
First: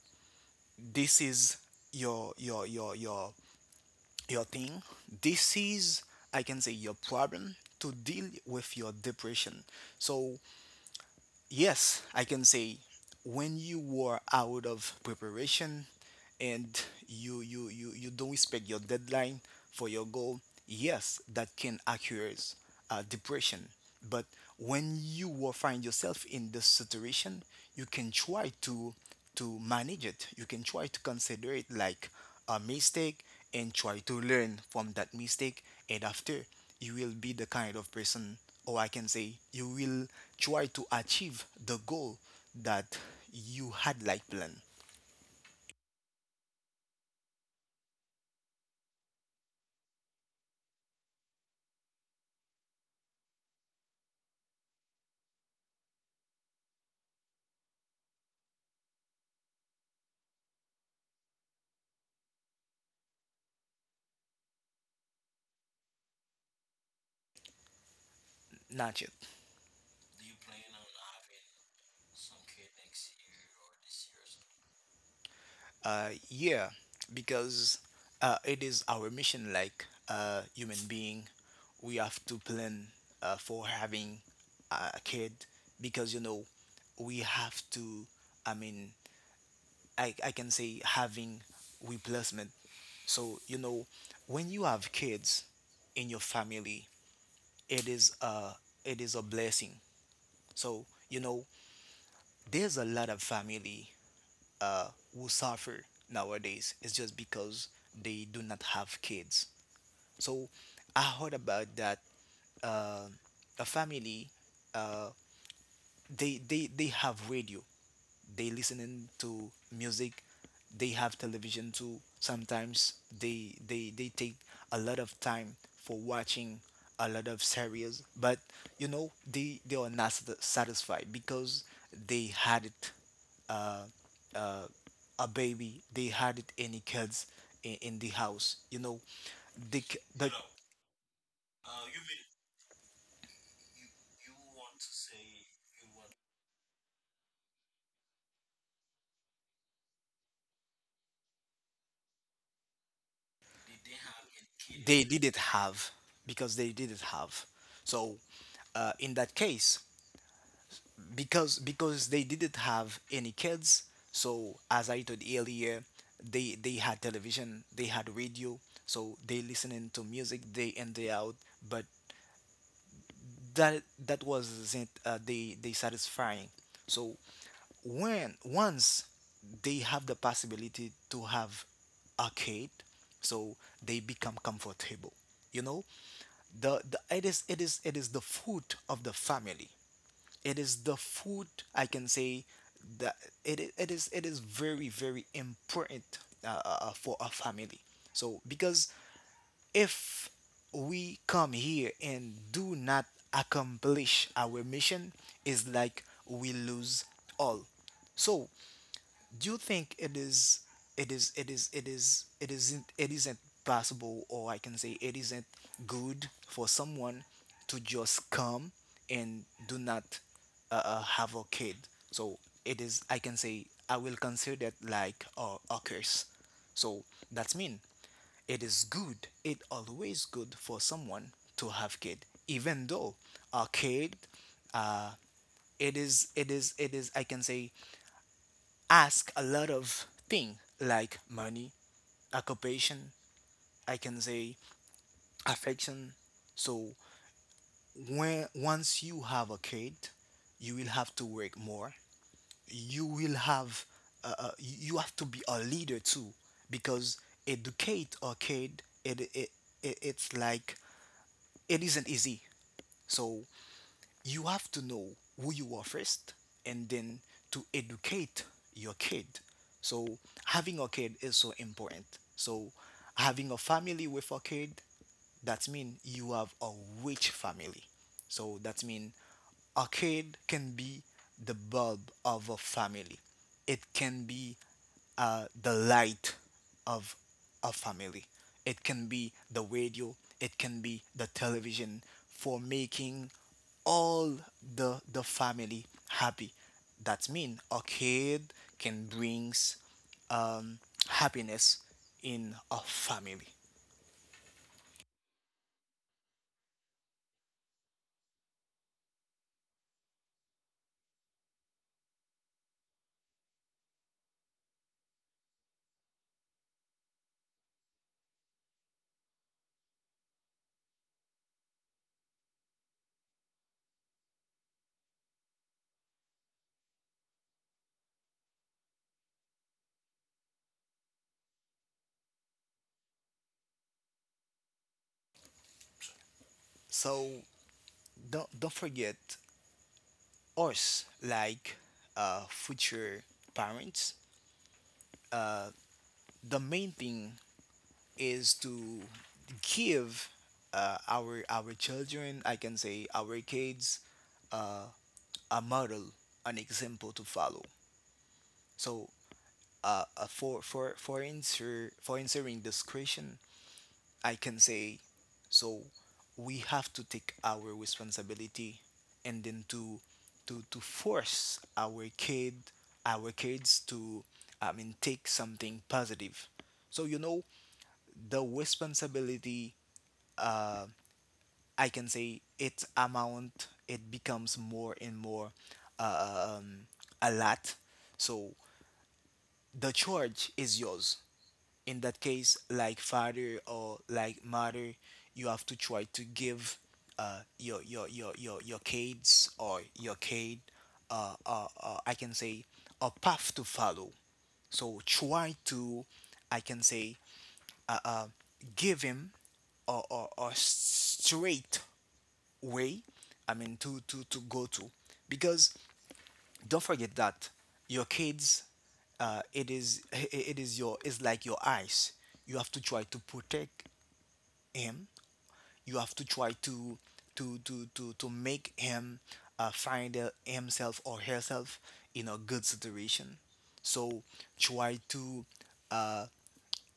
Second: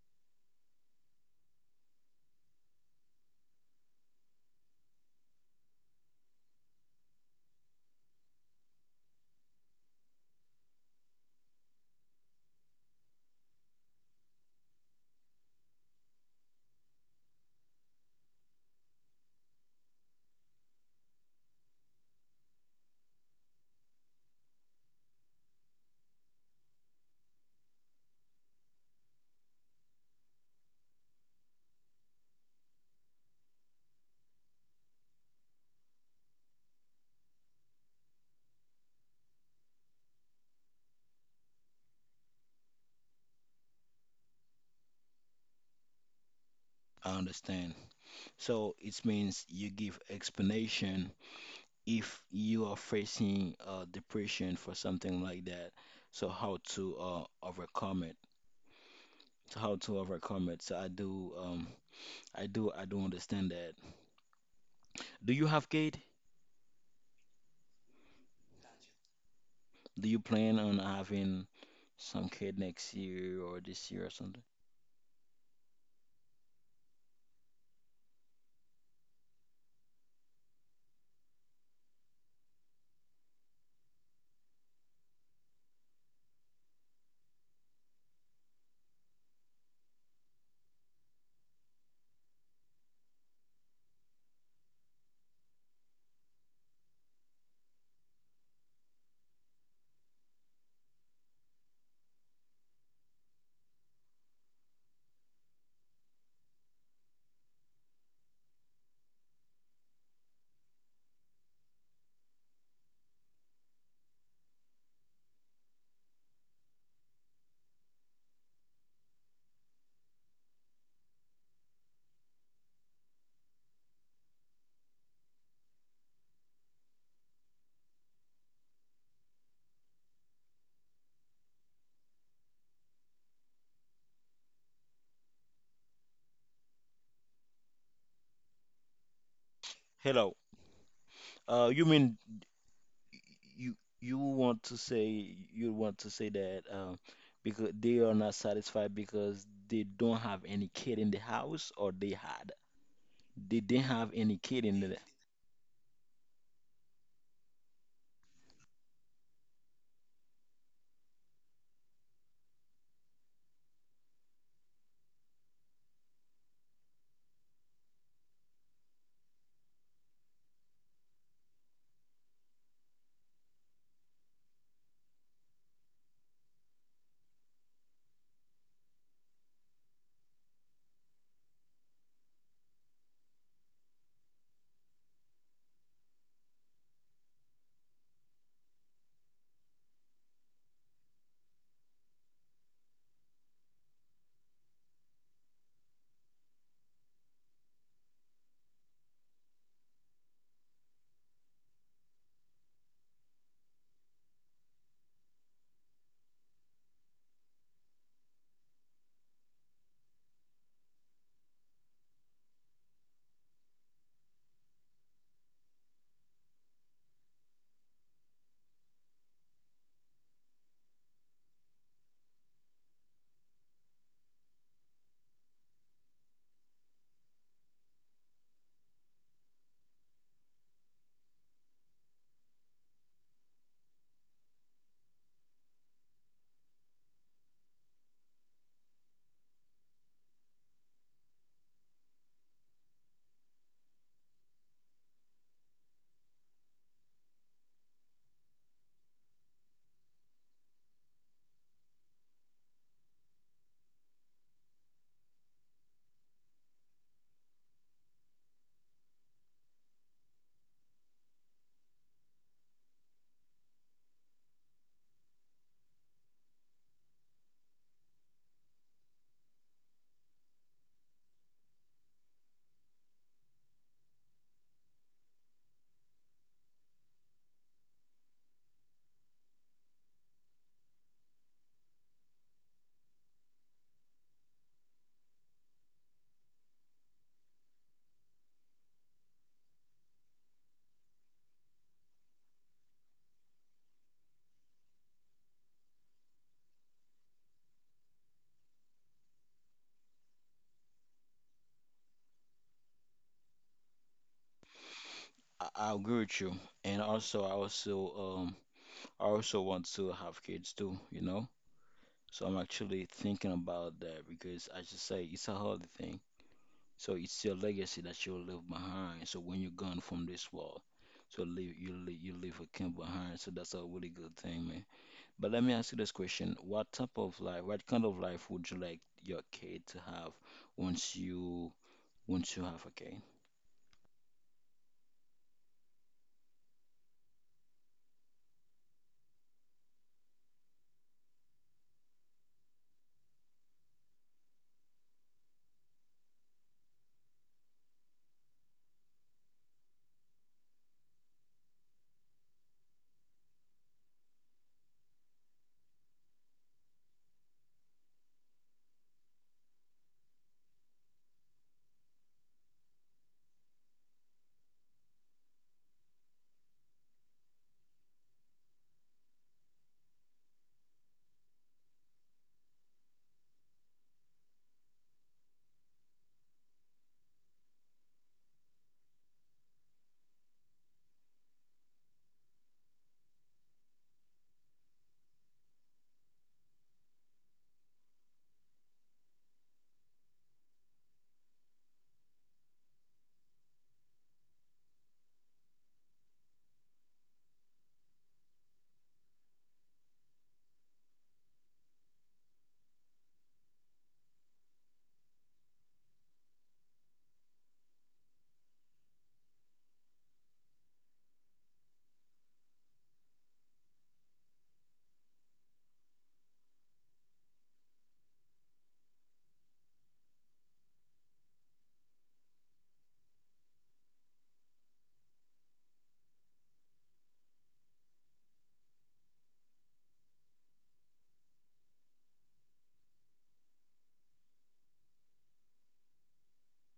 this is your your your your your thing. This is, I can say, your problem to deal with your depression. So yes, I can say, when you were out of preparation and you don't respect your deadline for your goal, yes, that can accuse depression. But when you will find yourself in this situation, you can try to manage it. You can try to consider it like a mistake and try to learn from that mistake. And after, you will be the kind of person, or I can say, you will try to achieve the goal that you had like plan. I understand. So it means you give explanation if you are facing depression for something like that. So how to overcome it? So how to overcome it? So I do understand that. Do you have kid? Not yet. Do you plan on having some kid next year or this year or something? Yeah, because it is our mission like human being. We have to plan for having a kid, because you know we have to, I mean, I can say, having replacement. So you know, when you have kids in your family, it is a it is a blessing. So you know, there's a lot of family uh, who suffer nowadays. It's just because they do not have kids. So I heard about that, uh, a family, uh, they have radio, they listening to music, they have television too. Sometimes they take a lot of time for watching a lot of series, but you know they are not satisfied because they had it, uh uh a baby, they had it any kids in the house, you know, the Hello. You mean you you want to say that because they are not satisfied because they don't have any kid in the house, or they had they didn't have any kid in the. they didn't have, because they didn't have. So in that case, because they didn't have any kids, so as I told earlier, they had television, they had radio, so they listening to music day in day out. But that wasn't they satisfying. So when once they have the possibility to have a kid, so they become comfortable. You know, the it is it is the food of the family, it is the food, I can say, that it is very very important for a family. So because if we come here and do not accomplish our mission, is like we lose all. So do you think it is it isn't, it isn't possible, or I can say it isn't good for someone to just come and do not have a kid? So it is, I can say, I will consider that like a curse. So that's mean it is good, it always good for someone to have kid. Even though a kid, it is I can say, ask a lot of thing like money, occupation, I can say affection. So when once you have a kid, you will have to work more. You will have uh, uh, you have to be a leader too, because educate a kid, it it's like, it isn't easy. So you have to know who you are first, and then to educate your kid. So having a kid is so important. So having a family with a kid, that means you have a rich family. So that means a kid can be the bulb of a family. It can be the light of a family. It can be the radio. It can be the television for making all the family happy. That means a kid can brings um, happiness in a family. I agree with you, and also I also want to have kids too, you know. So I'm actually thinking about that because I just say it's a hard thing. So it's your legacy that you'll leave behind. So when you're gone from this world, so you leave a kin behind. So that's a really good thing, man. But let me ask you this question: what type of life, what kind of life would you like your kid to have once you once you have a kid? So don't forget us like future parents, uh, the main thing is to give our children, I can say, our kids, uh, a model, an example to follow. So for answering this question, I can say. So we have to take our responsibility and then to force our kid, our kids to, I mean, take something positive. So you know, the responsibility, I can say, its amount, it becomes more and more uh, um, a lot. So the charge is yours. In that case, like father or like mother, you have to try to give your kids or your kid, I can say, a path to follow. So try to, I can say, give him a straight way. I mean, to go to, because don't forget that your kids, it is your, it's like your eyes. You have to try to protect him. You have to try to to make him find himself or herself in a good situation. So try to uh,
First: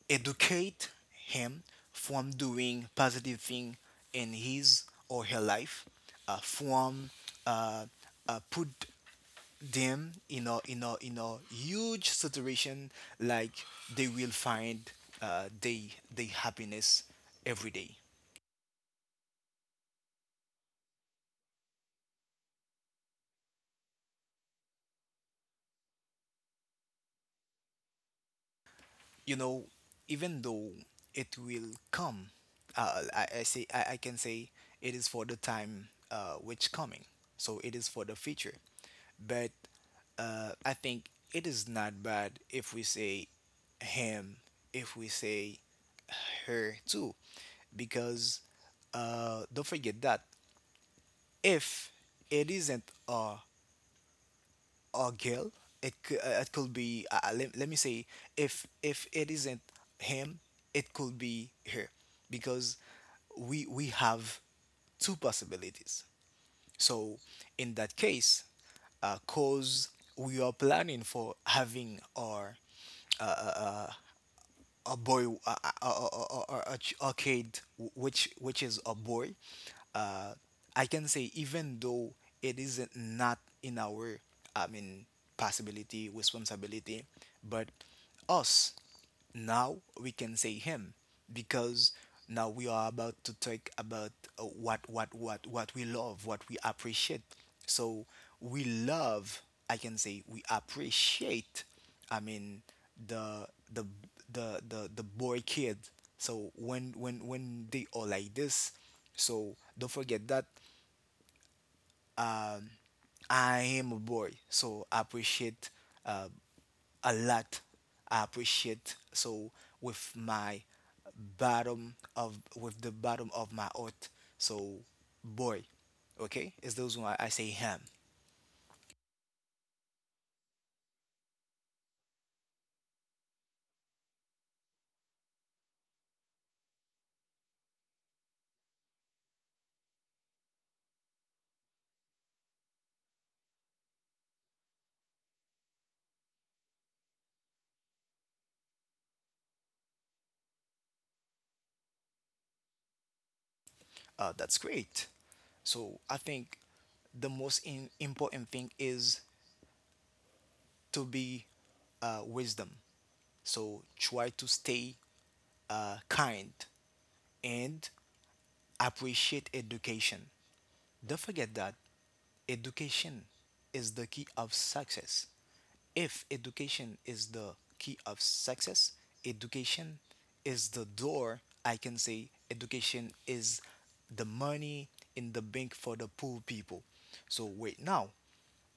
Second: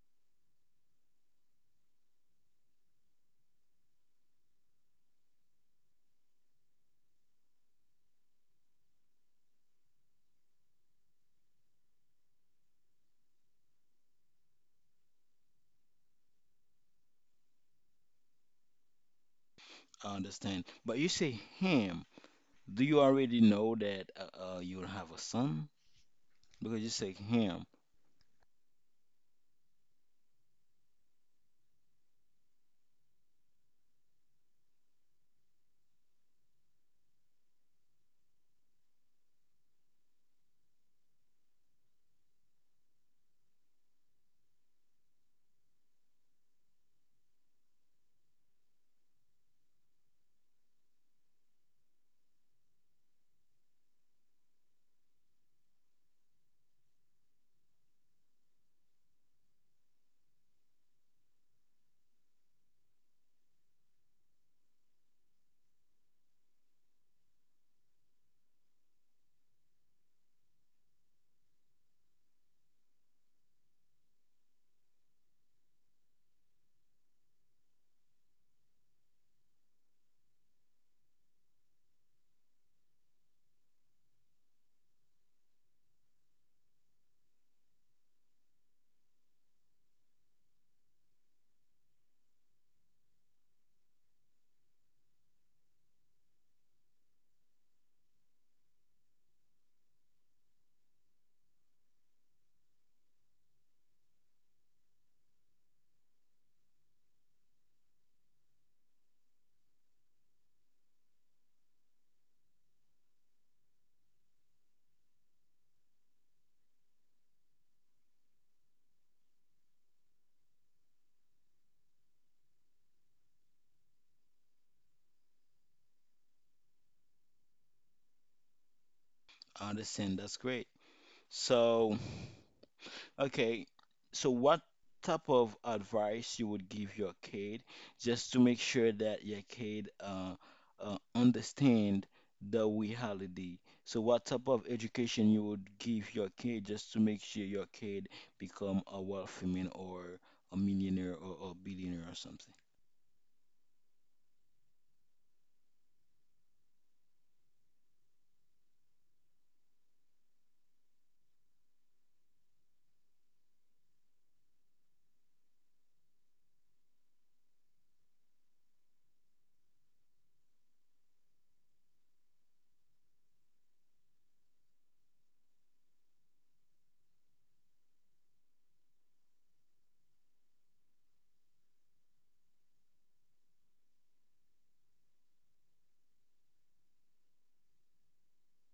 educate him from doing positive thing in his or her life, from uh, put them in a huge situation, like they will find uh, they they happiness every day. I understand. But you say him. Do you already know that you'll have a son? Because you say him. You know, even though it will come, I can say, it is for the time which coming. So it is for the future. But I think it is not bad if we say him, if we say her too, because don't forget that if it isn't a girl, it it could be let me say, if it isn't him, it could be her, because we have two possibilities. So in that case, because we are planning for having our uh, a boy, a kid which is a boy. uh I can say, even though it isn't not in our, I mean, possibility responsibility, but us, now we can say him, because now we are about to talk about what we love, what we appreciate. So we love, I can say, we appreciate, I mean, the the the boy kid. So when they are like this, so don't forget that, um, I am a boy. So I appreciate uh, a lot. I appreciate so with my bottom of with the bottom of my heart. So, boy, okay, it's those why I say him. I understand. That's great. So. Okay, so what type of advice you would give your kid just to make sure that your kid understand the reality? So what type of education you would give your kid just to make sure your kid become a wealthy man or a millionaire or a billionaire or something? That's great. So I think the most important thing is to be wisdom. So try to stay kind and appreciate education. Don't forget that education is the key of success. If education is the key of success, education is the door. I can say education is the money in the bank for the poor people. So wait, now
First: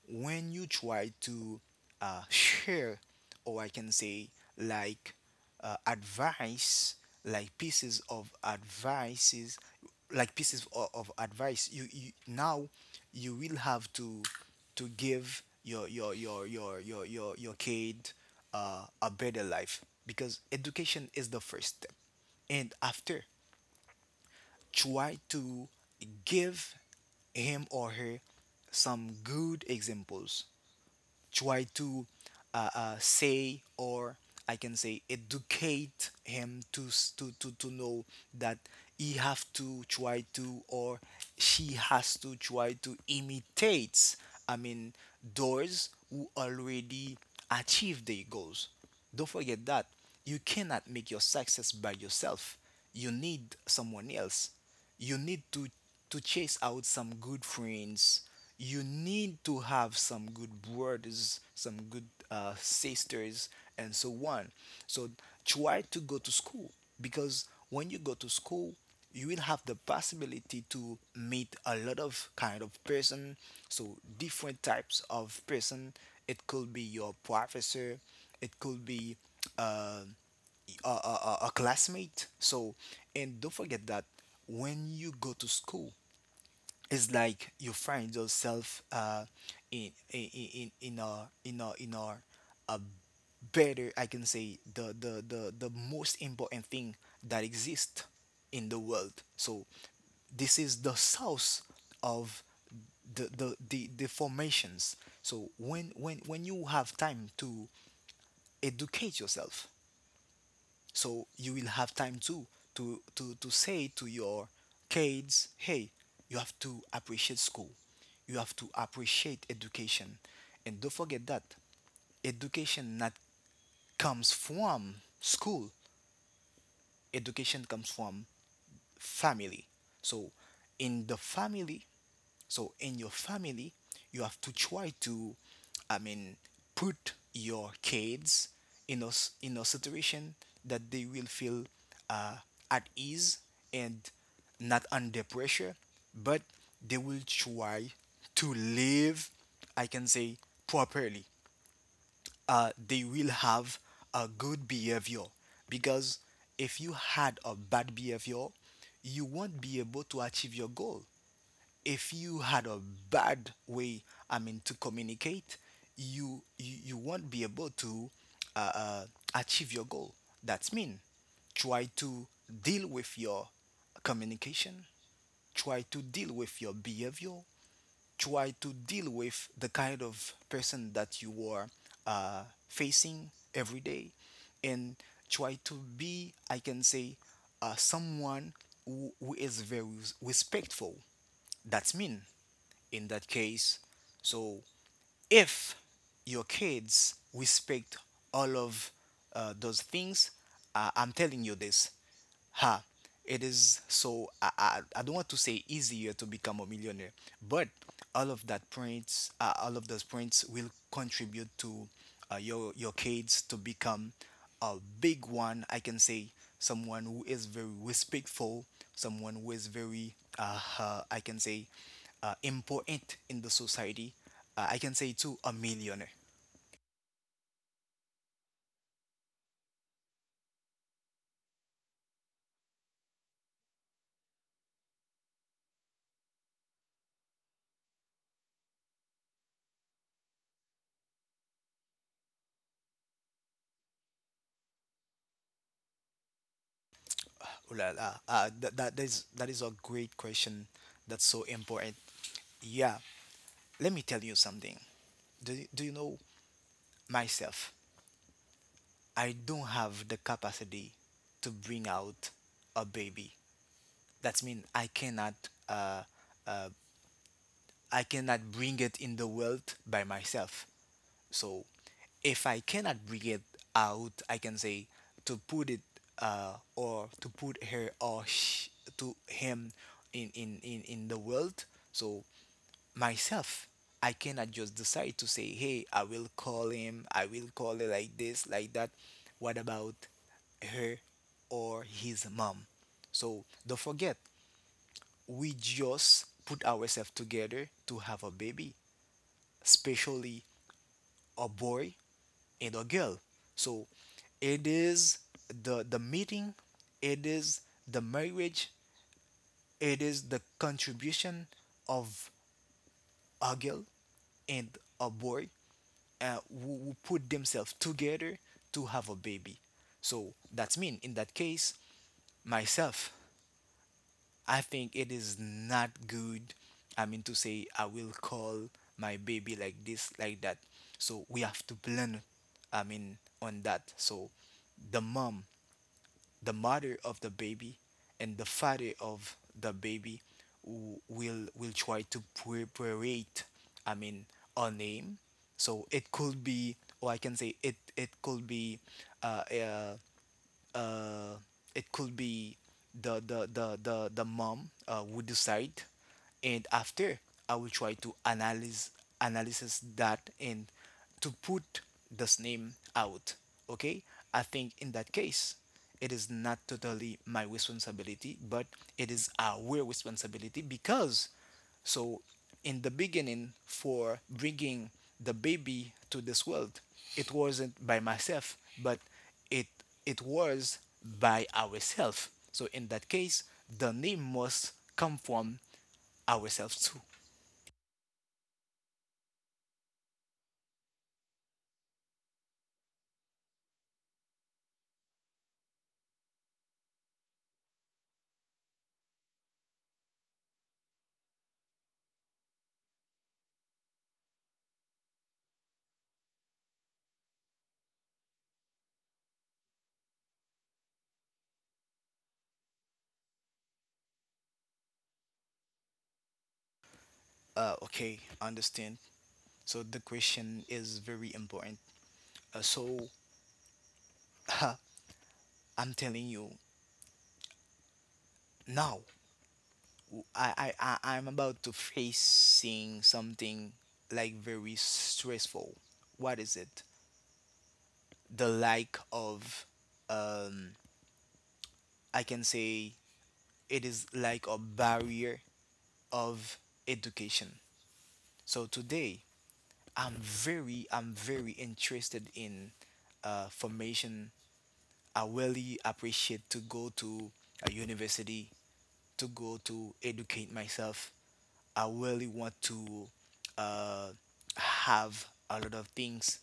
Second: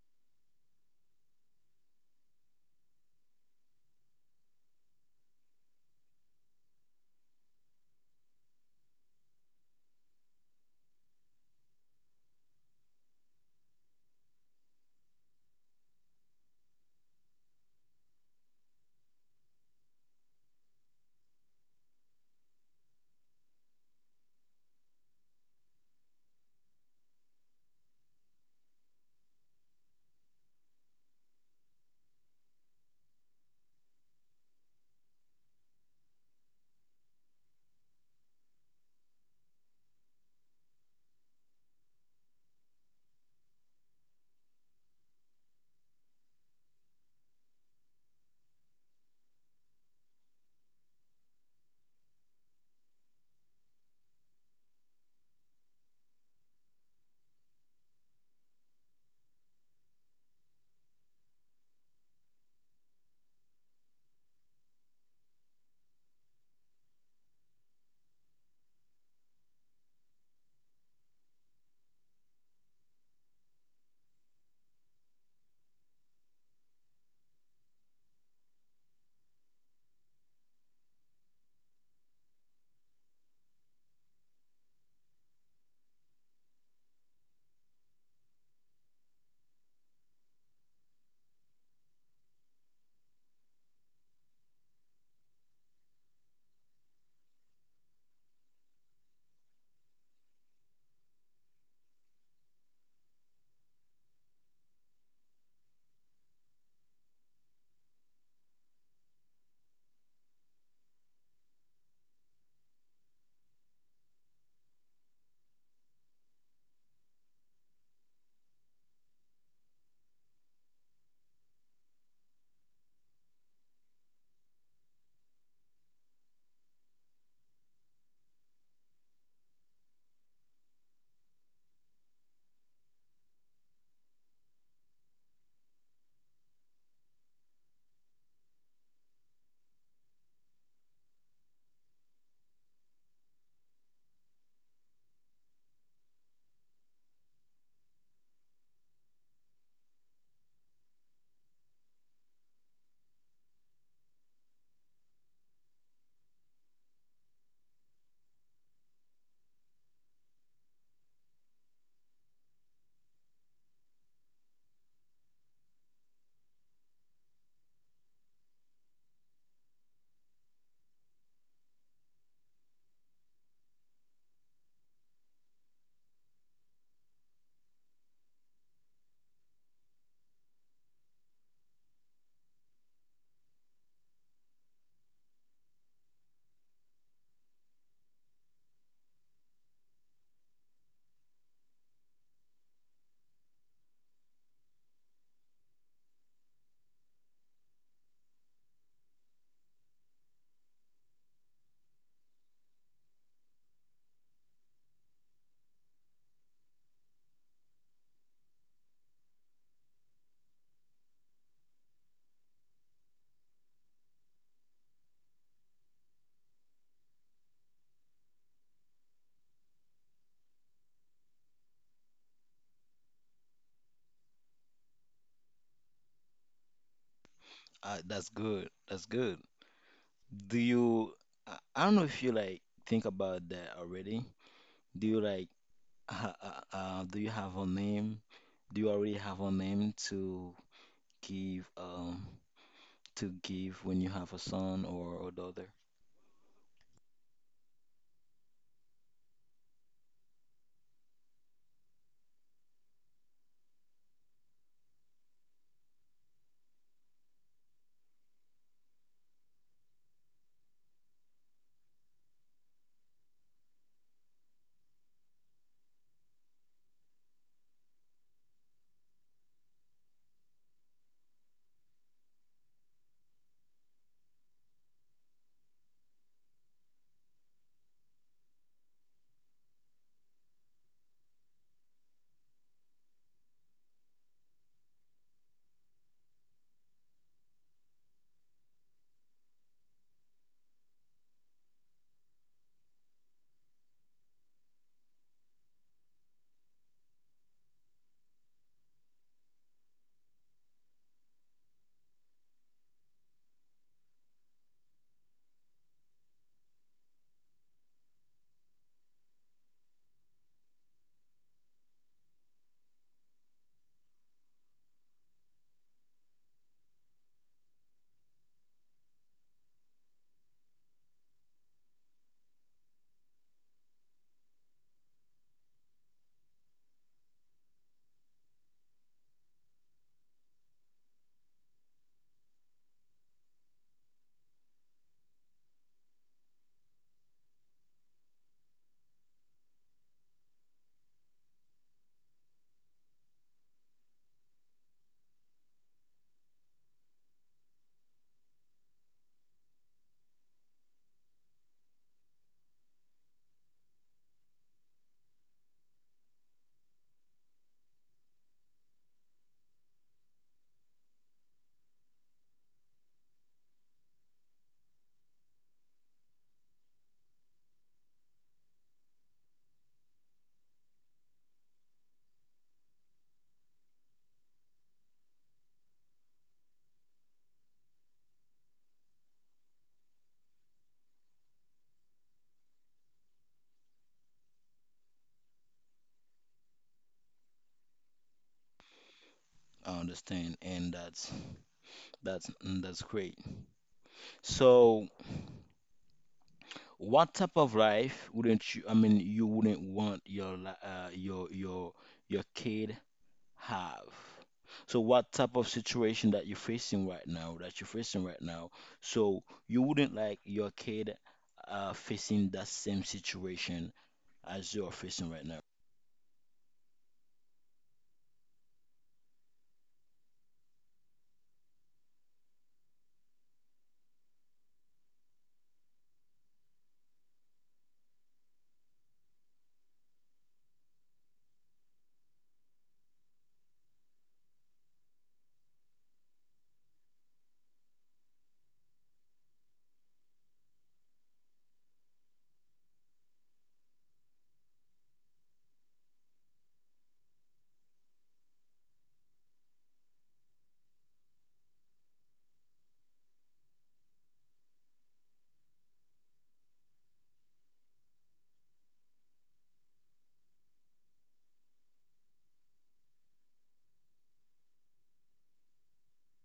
when you try to share, or I can say, like advice, like pieces of advices, like pieces of advice, you now, you will have to give your kid a better life, because education is the first step. And after, try to give him or her some good examples. Try to say or I can say educate him to, to know that he have to try to, or she has to try to, imitate, I mean, those who already achieve their goals. Don't forget that you cannot make your success by yourself. You need someone else. You need to chase out some good friends. You need to have some good brothers, some good sisters, and so on. So try to go to school, because when you go to school, you will have the possibility to meet a lot of kind of person, so different types of person. It could be your professor, it could be uh, a classmate. So, and don't forget that when you go to school, it's like you find yourself in a better, I can say, the most important thing that exists in the world. So, this is the source of the formations. So when you have time to educate yourself, so you will have time too to say to your kids, hey, you have to appreciate school, you have to appreciate education, and don't forget that education not comes from school, education comes from family. So in the family, so in your family, you have to try to, I mean, put your kids in a situation that they will feel uh, at ease and not under pressure, but they will try to live, I can say, properly. Uh, they will have a good behavior, because if you had a bad behavior you won't be able to achieve your goal, if you had a bad way, I mean, to communicate, you won't be able to uh, uh, achieve your goal. That's mean try to deal with your communication, try to deal with your behavior, try to deal with the kind of person that you are uh, facing every day, and try to be, I can say, someone who is very respectful. That's mean, in that case, so if your kids respect all of those things, I'm telling you this, ha, it is so I don't want to say easier to become a millionaire, but all of that points, all of those points will contribute to your kids to become a big one, I can say, someone who is very respectful, someone who is very I can say important in the society, I can say too a millionaire. That's good. That's good. Do you, I don't know if you like think about that already. Do you like Uh, uh, do you have a name? Do you already have a name give um to give when you have a son or a daughter? Ooh la la, that is a great question, that's so important, yeah. Let me tell you something. Do you know myself? I don't have the capacity to bring out a baby. That means uh, uh, I cannot bring it in the world by myself. So if I cannot bring it out, I can say, to put it, or to put her to him in the world. So myself, I cannot just decide to say, hey, I will call him, I will call it like this, like that. What about her or his mom? So don't forget, we just put ourselves together to have a baby, especially a boy and a girl. So it is the meeting, it is the marriage, it is the contribution of a girl and a boy, who put themselves together to have a baby. So that means, in that case, myself, I think it is not good. I mean, to say I will call my baby like this, like that. So we have to plan. I mean on that. So the mom, the mother of the baby, and the father of the baby will try to preparate. I mean, a name. So it could be, or I can say it, it could be, uh, uh uh, it could be the mom would decide, and after I will try to analyze, analysis that, and to put this name out. Okay, I think in that case it is not totally my responsibility, but it is our responsibility, because, so in the beginning, for bringing the baby to this world, it wasn't by myself, but it it was by ourselves. So in that case, the name must come from ourselves too. I understand, and that's that's great. So, what type of life wouldn't you? I mean, you wouldn't want your li- your kid have. So what type of situation that you're facing right now, that you're facing right now. So you wouldn't like your kid facing that same situation as you're facing right now. Okay, understand. So the question is very important. Uh, so uh, I'm telling you now, I am about to facing something like very stressful. What is it? The lack of, um, I can say, it is like a barrier of education. So today, I'm very interested in formation. I really appreciate to go to a university, to go to educate myself. I really want to uh, have a lot of things,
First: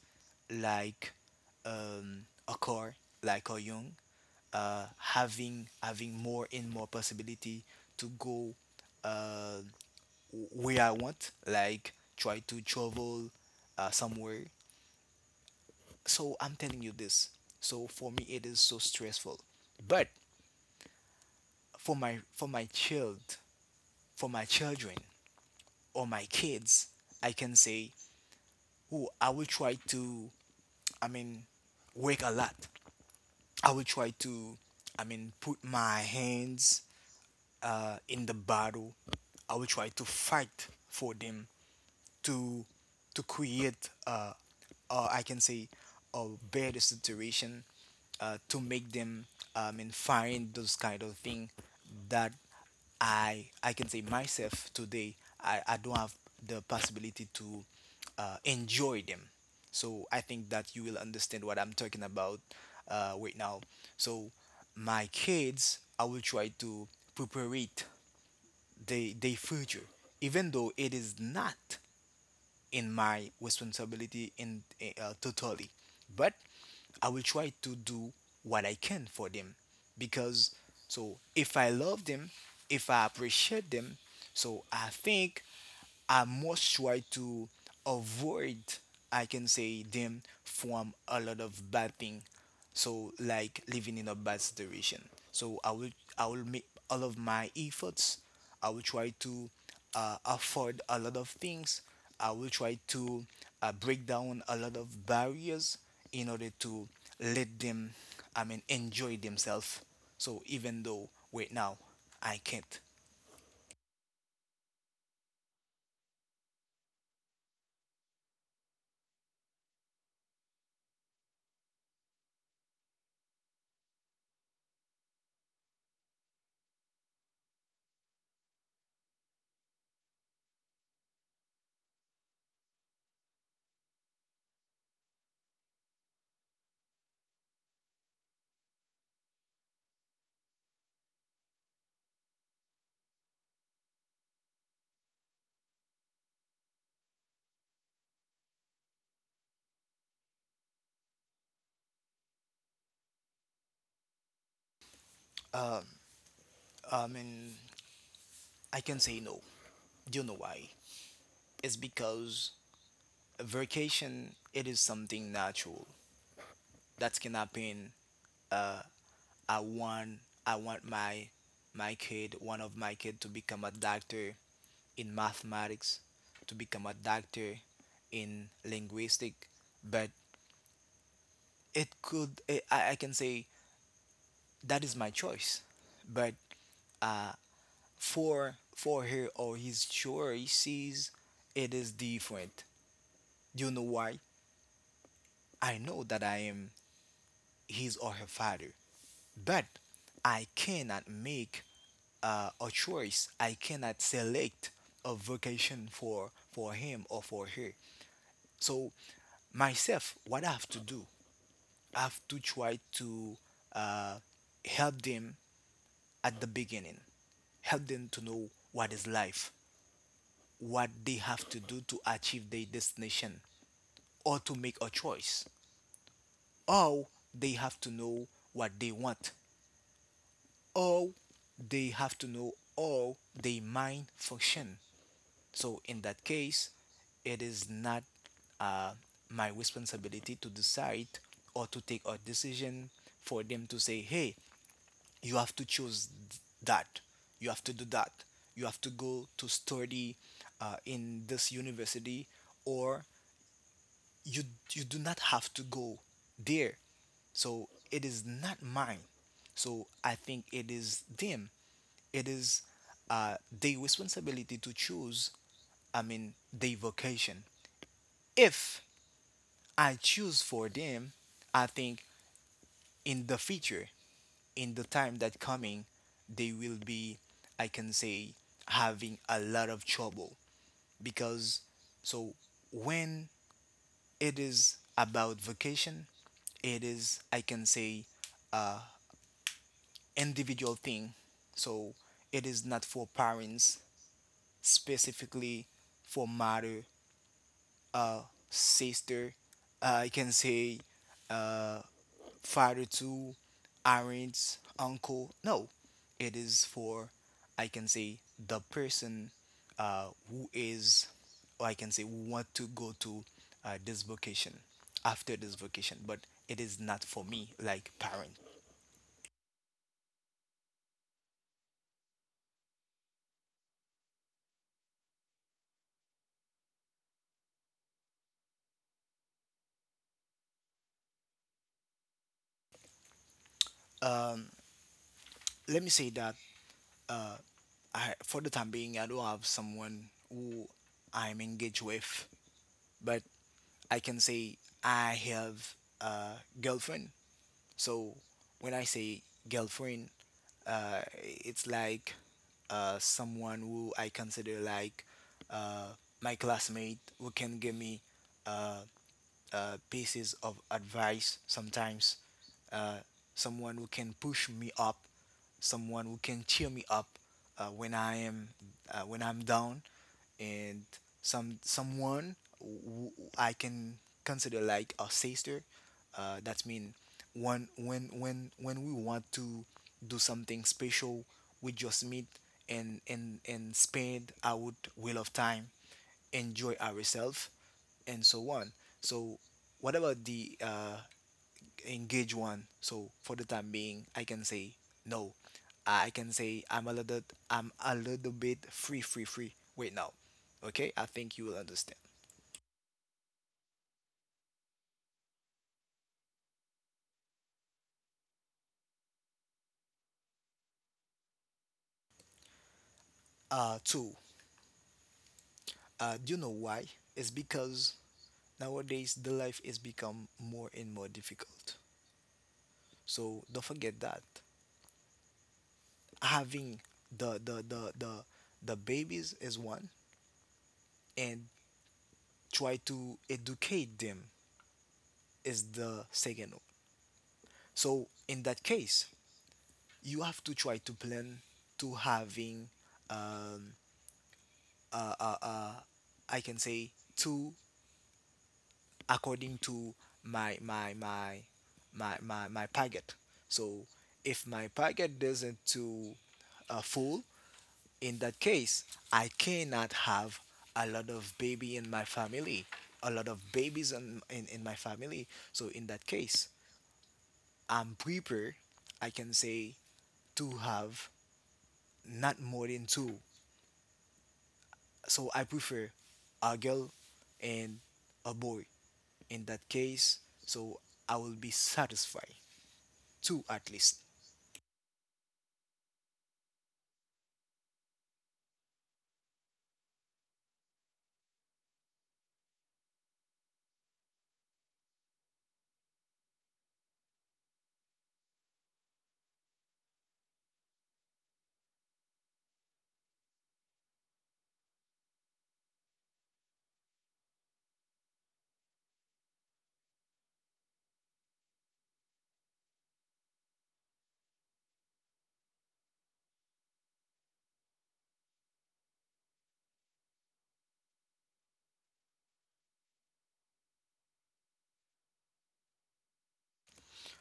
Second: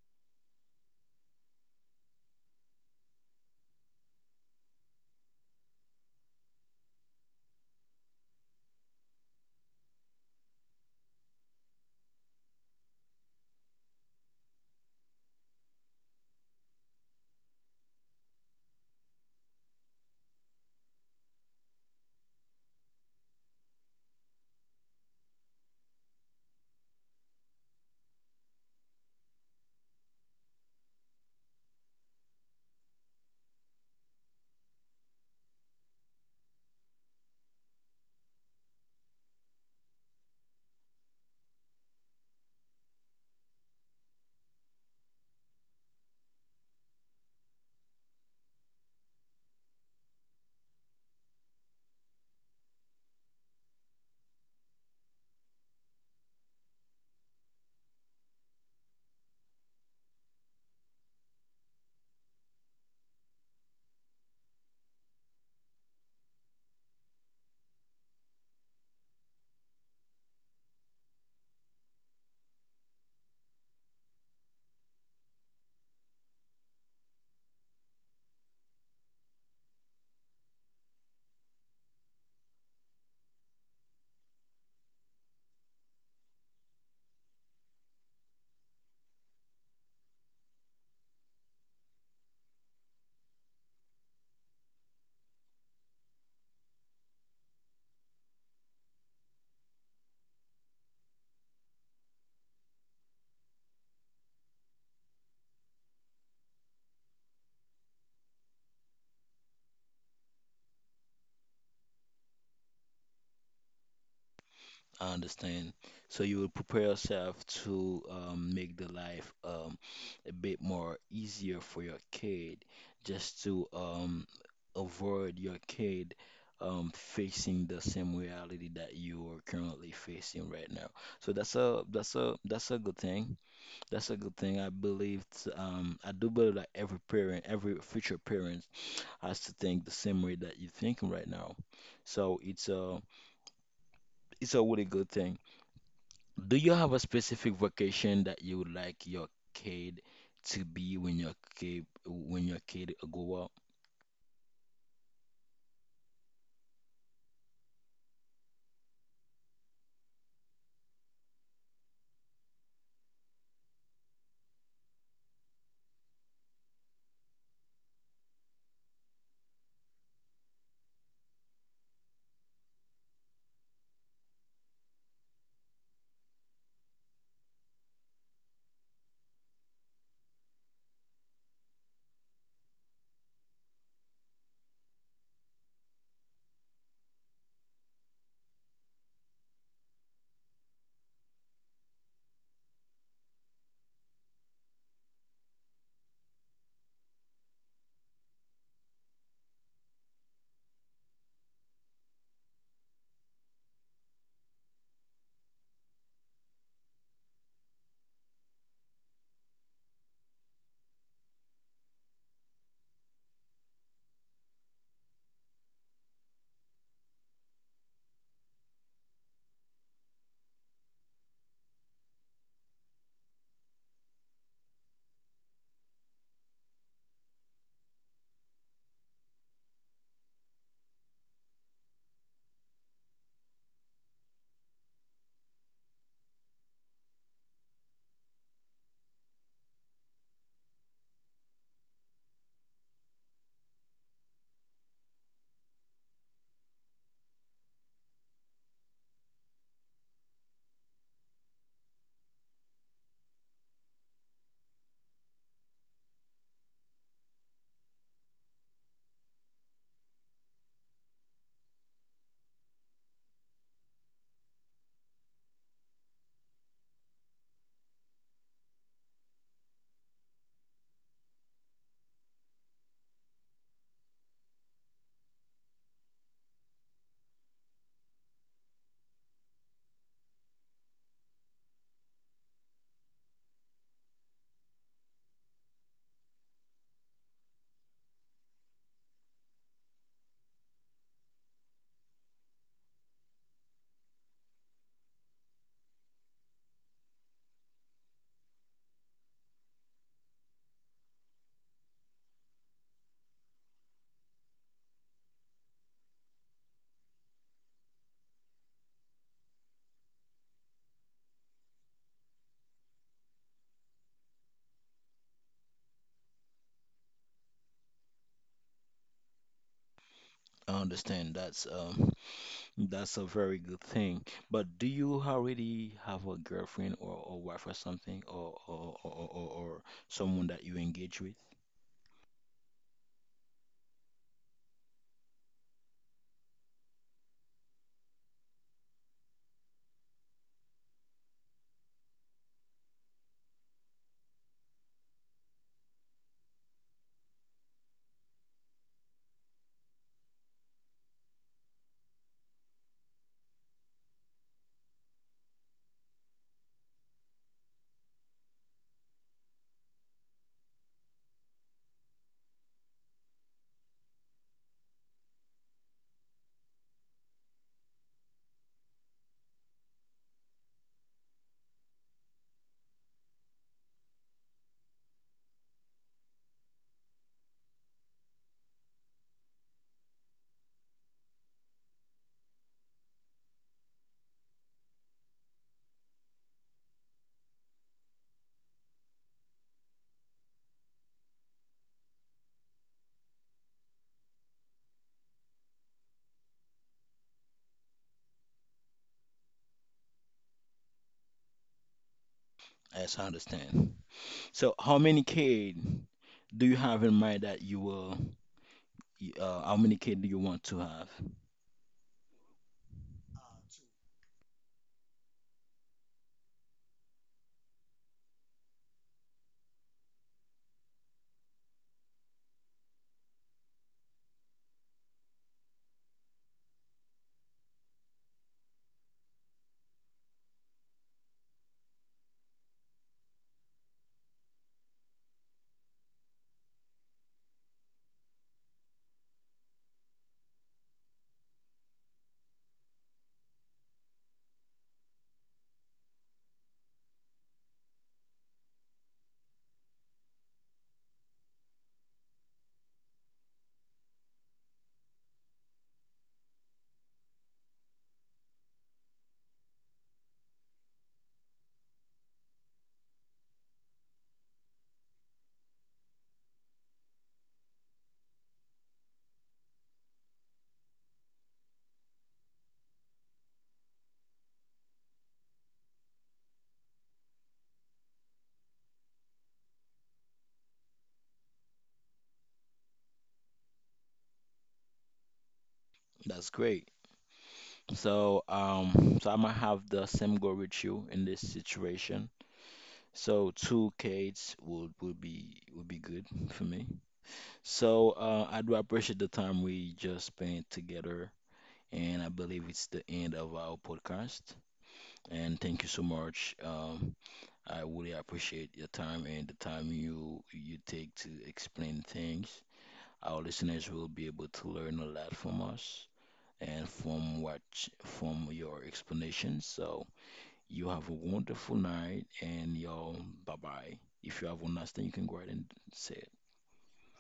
like, a car, like a young, having more and more possibility to go. Uh, where I want, like try to travel somewhere. So I'm telling you this. So for me, it is so stressful. For my child, for my children or my kids, I can say, oh, I will try to, I mean, work a lot. I will try to, I mean, put my hands in the battle. I will try to fight for them, to to create, I can say, a better situation, to make them, I mean, find those kind of thing that I can say myself today, I don't have the possibility to enjoy them. So I think that you will understand what I'm talking about right now. So my kids, I will try to prepare it, they future, even though it is not in my responsibility, in totally, but I will try to do what I can for them, because, so if I love them, if I appreciate them, so I think I must try to avoid, I can say, them from a lot of bad thing, so like living in a bad situation. So I will make all of my efforts. I will try to afford a lot of things. I will try to break down a lot of barriers in order to let them, I mean, enjoy themselves. So even though right now I can't, I understand. So you will prepare yourself to make the life a bit more easier for your kid, just to avoid your kid facing the same reality that you are currently facing right now. So that's a good thing. That's a good thing, I believe. I do believe that every parent, every future parent, has to think the same way that you're thinking right now. So it's a really good thing. Do you have a specific vocation that you would like your kid to be when your kid grow up? um, I mean, I can say no. Do you know why? It's because vacation, it is something natural that can happen. Uh, I want my one of my kid to become a doctor in mathematics, to become a doctor in linguistic, but it could, I can say, that is my choice. But for her or his choices, it is different. Do you know why? I know that I am his or her father. But I cannot make a choice. I cannot select a vocation for him or for her. So myself, what I have to do, I have to try to uh, help them at the beginning, help them to know what is life, what they have to do to achieve their destination, or to make a choice, or they have to know what they want, or they have to know all the main function. So in that case, it is not uh, my responsibility to decide or to take a decision for them, to say, hey, you have to choose that, you have to do that, you have to go to study in this university, or you you do not have to go there. So it is not mine. So I think it is them, it is uh, their responsibility to choose, I mean, their vocation. If I choose for them, I think in the future, in the time that coming, they will be, I can say, having a lot of trouble, because, so when it is about vocation, it is, I can say, individual thing. So it is not for parents, specifically for mother, uh, sister, I can say, uh, father to, aunts, uncle. No, it is for, I can say, the person who is, or I can say, who want to go to this vacation, after this vacation. But it is not for me, like parent. I understand, that's a very good thing. But do you already have a girlfriend or wife or something or or someone that you engage with? Um, let me say that, uh, I, for the time being, I don't have someone who I'm engaged with, but I can say I have a girlfriend. So when I say girlfriend, it's like someone who I consider like uh, my classmate, who can give me uh, pieces of advice sometimes, uh, someone who can push me up, someone who can cheer me up when I am, when I'm down, and someone who I can consider like a sister. That's mean, when when we want to do something special, we just meet, and spend our will of time, enjoy ourselves, and so on. So what about the engaged one? So for the time being, I can say no. I can say I'm a little, I'm a little bit free, wait now. Okay, I think you will understand. As I understand. So how many kid do you have in mind that how many kid do you want to have? Uh, two. Uh, do you know why? It's because nowadays the life is become more and more difficult. So don't forget that having the the the the, the babies is one, and try to educate them is the second one. So in that case, you have to try to plan to having um uh uh, uh I can say two, according to my my my my packet. So if my packet doesn't to full, in that case, I cannot have a lot of baby in my family, a lot of babies in my family. So in that case, I'm prefer, I can say, to have not more than two. So I prefer a girl and a boy, in that case. So I will be satisfied. Two at least. That's great. So, so I'm gonna have the same go with you in this situation. So two kids would be good for me. So I do appreciate the time we just spent together, and I believe it's the end of our podcast. And thank you so much. I really appreciate your time and the time you take to explain things. Our listeners will be able to learn a lot from us and from your explanations. So. You have a wonderful night, and y'all, bye bye. If you have one last thing, you can go ahead and say it.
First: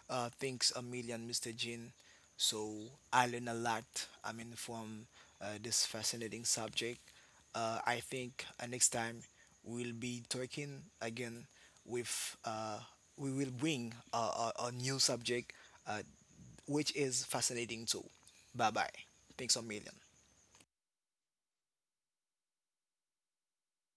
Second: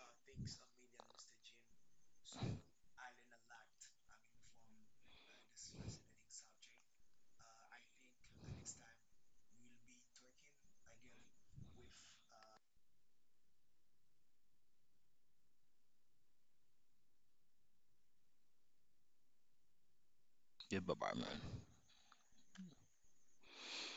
Thanks a million, Mr. Jin. So I learned a lot. I mean, from this fascinating subject. I think next time we'll be talking again with, we will bring a new subject, uh, which is fascinating too. Bye bye. Thanks a million. Yeah, bye bye, man.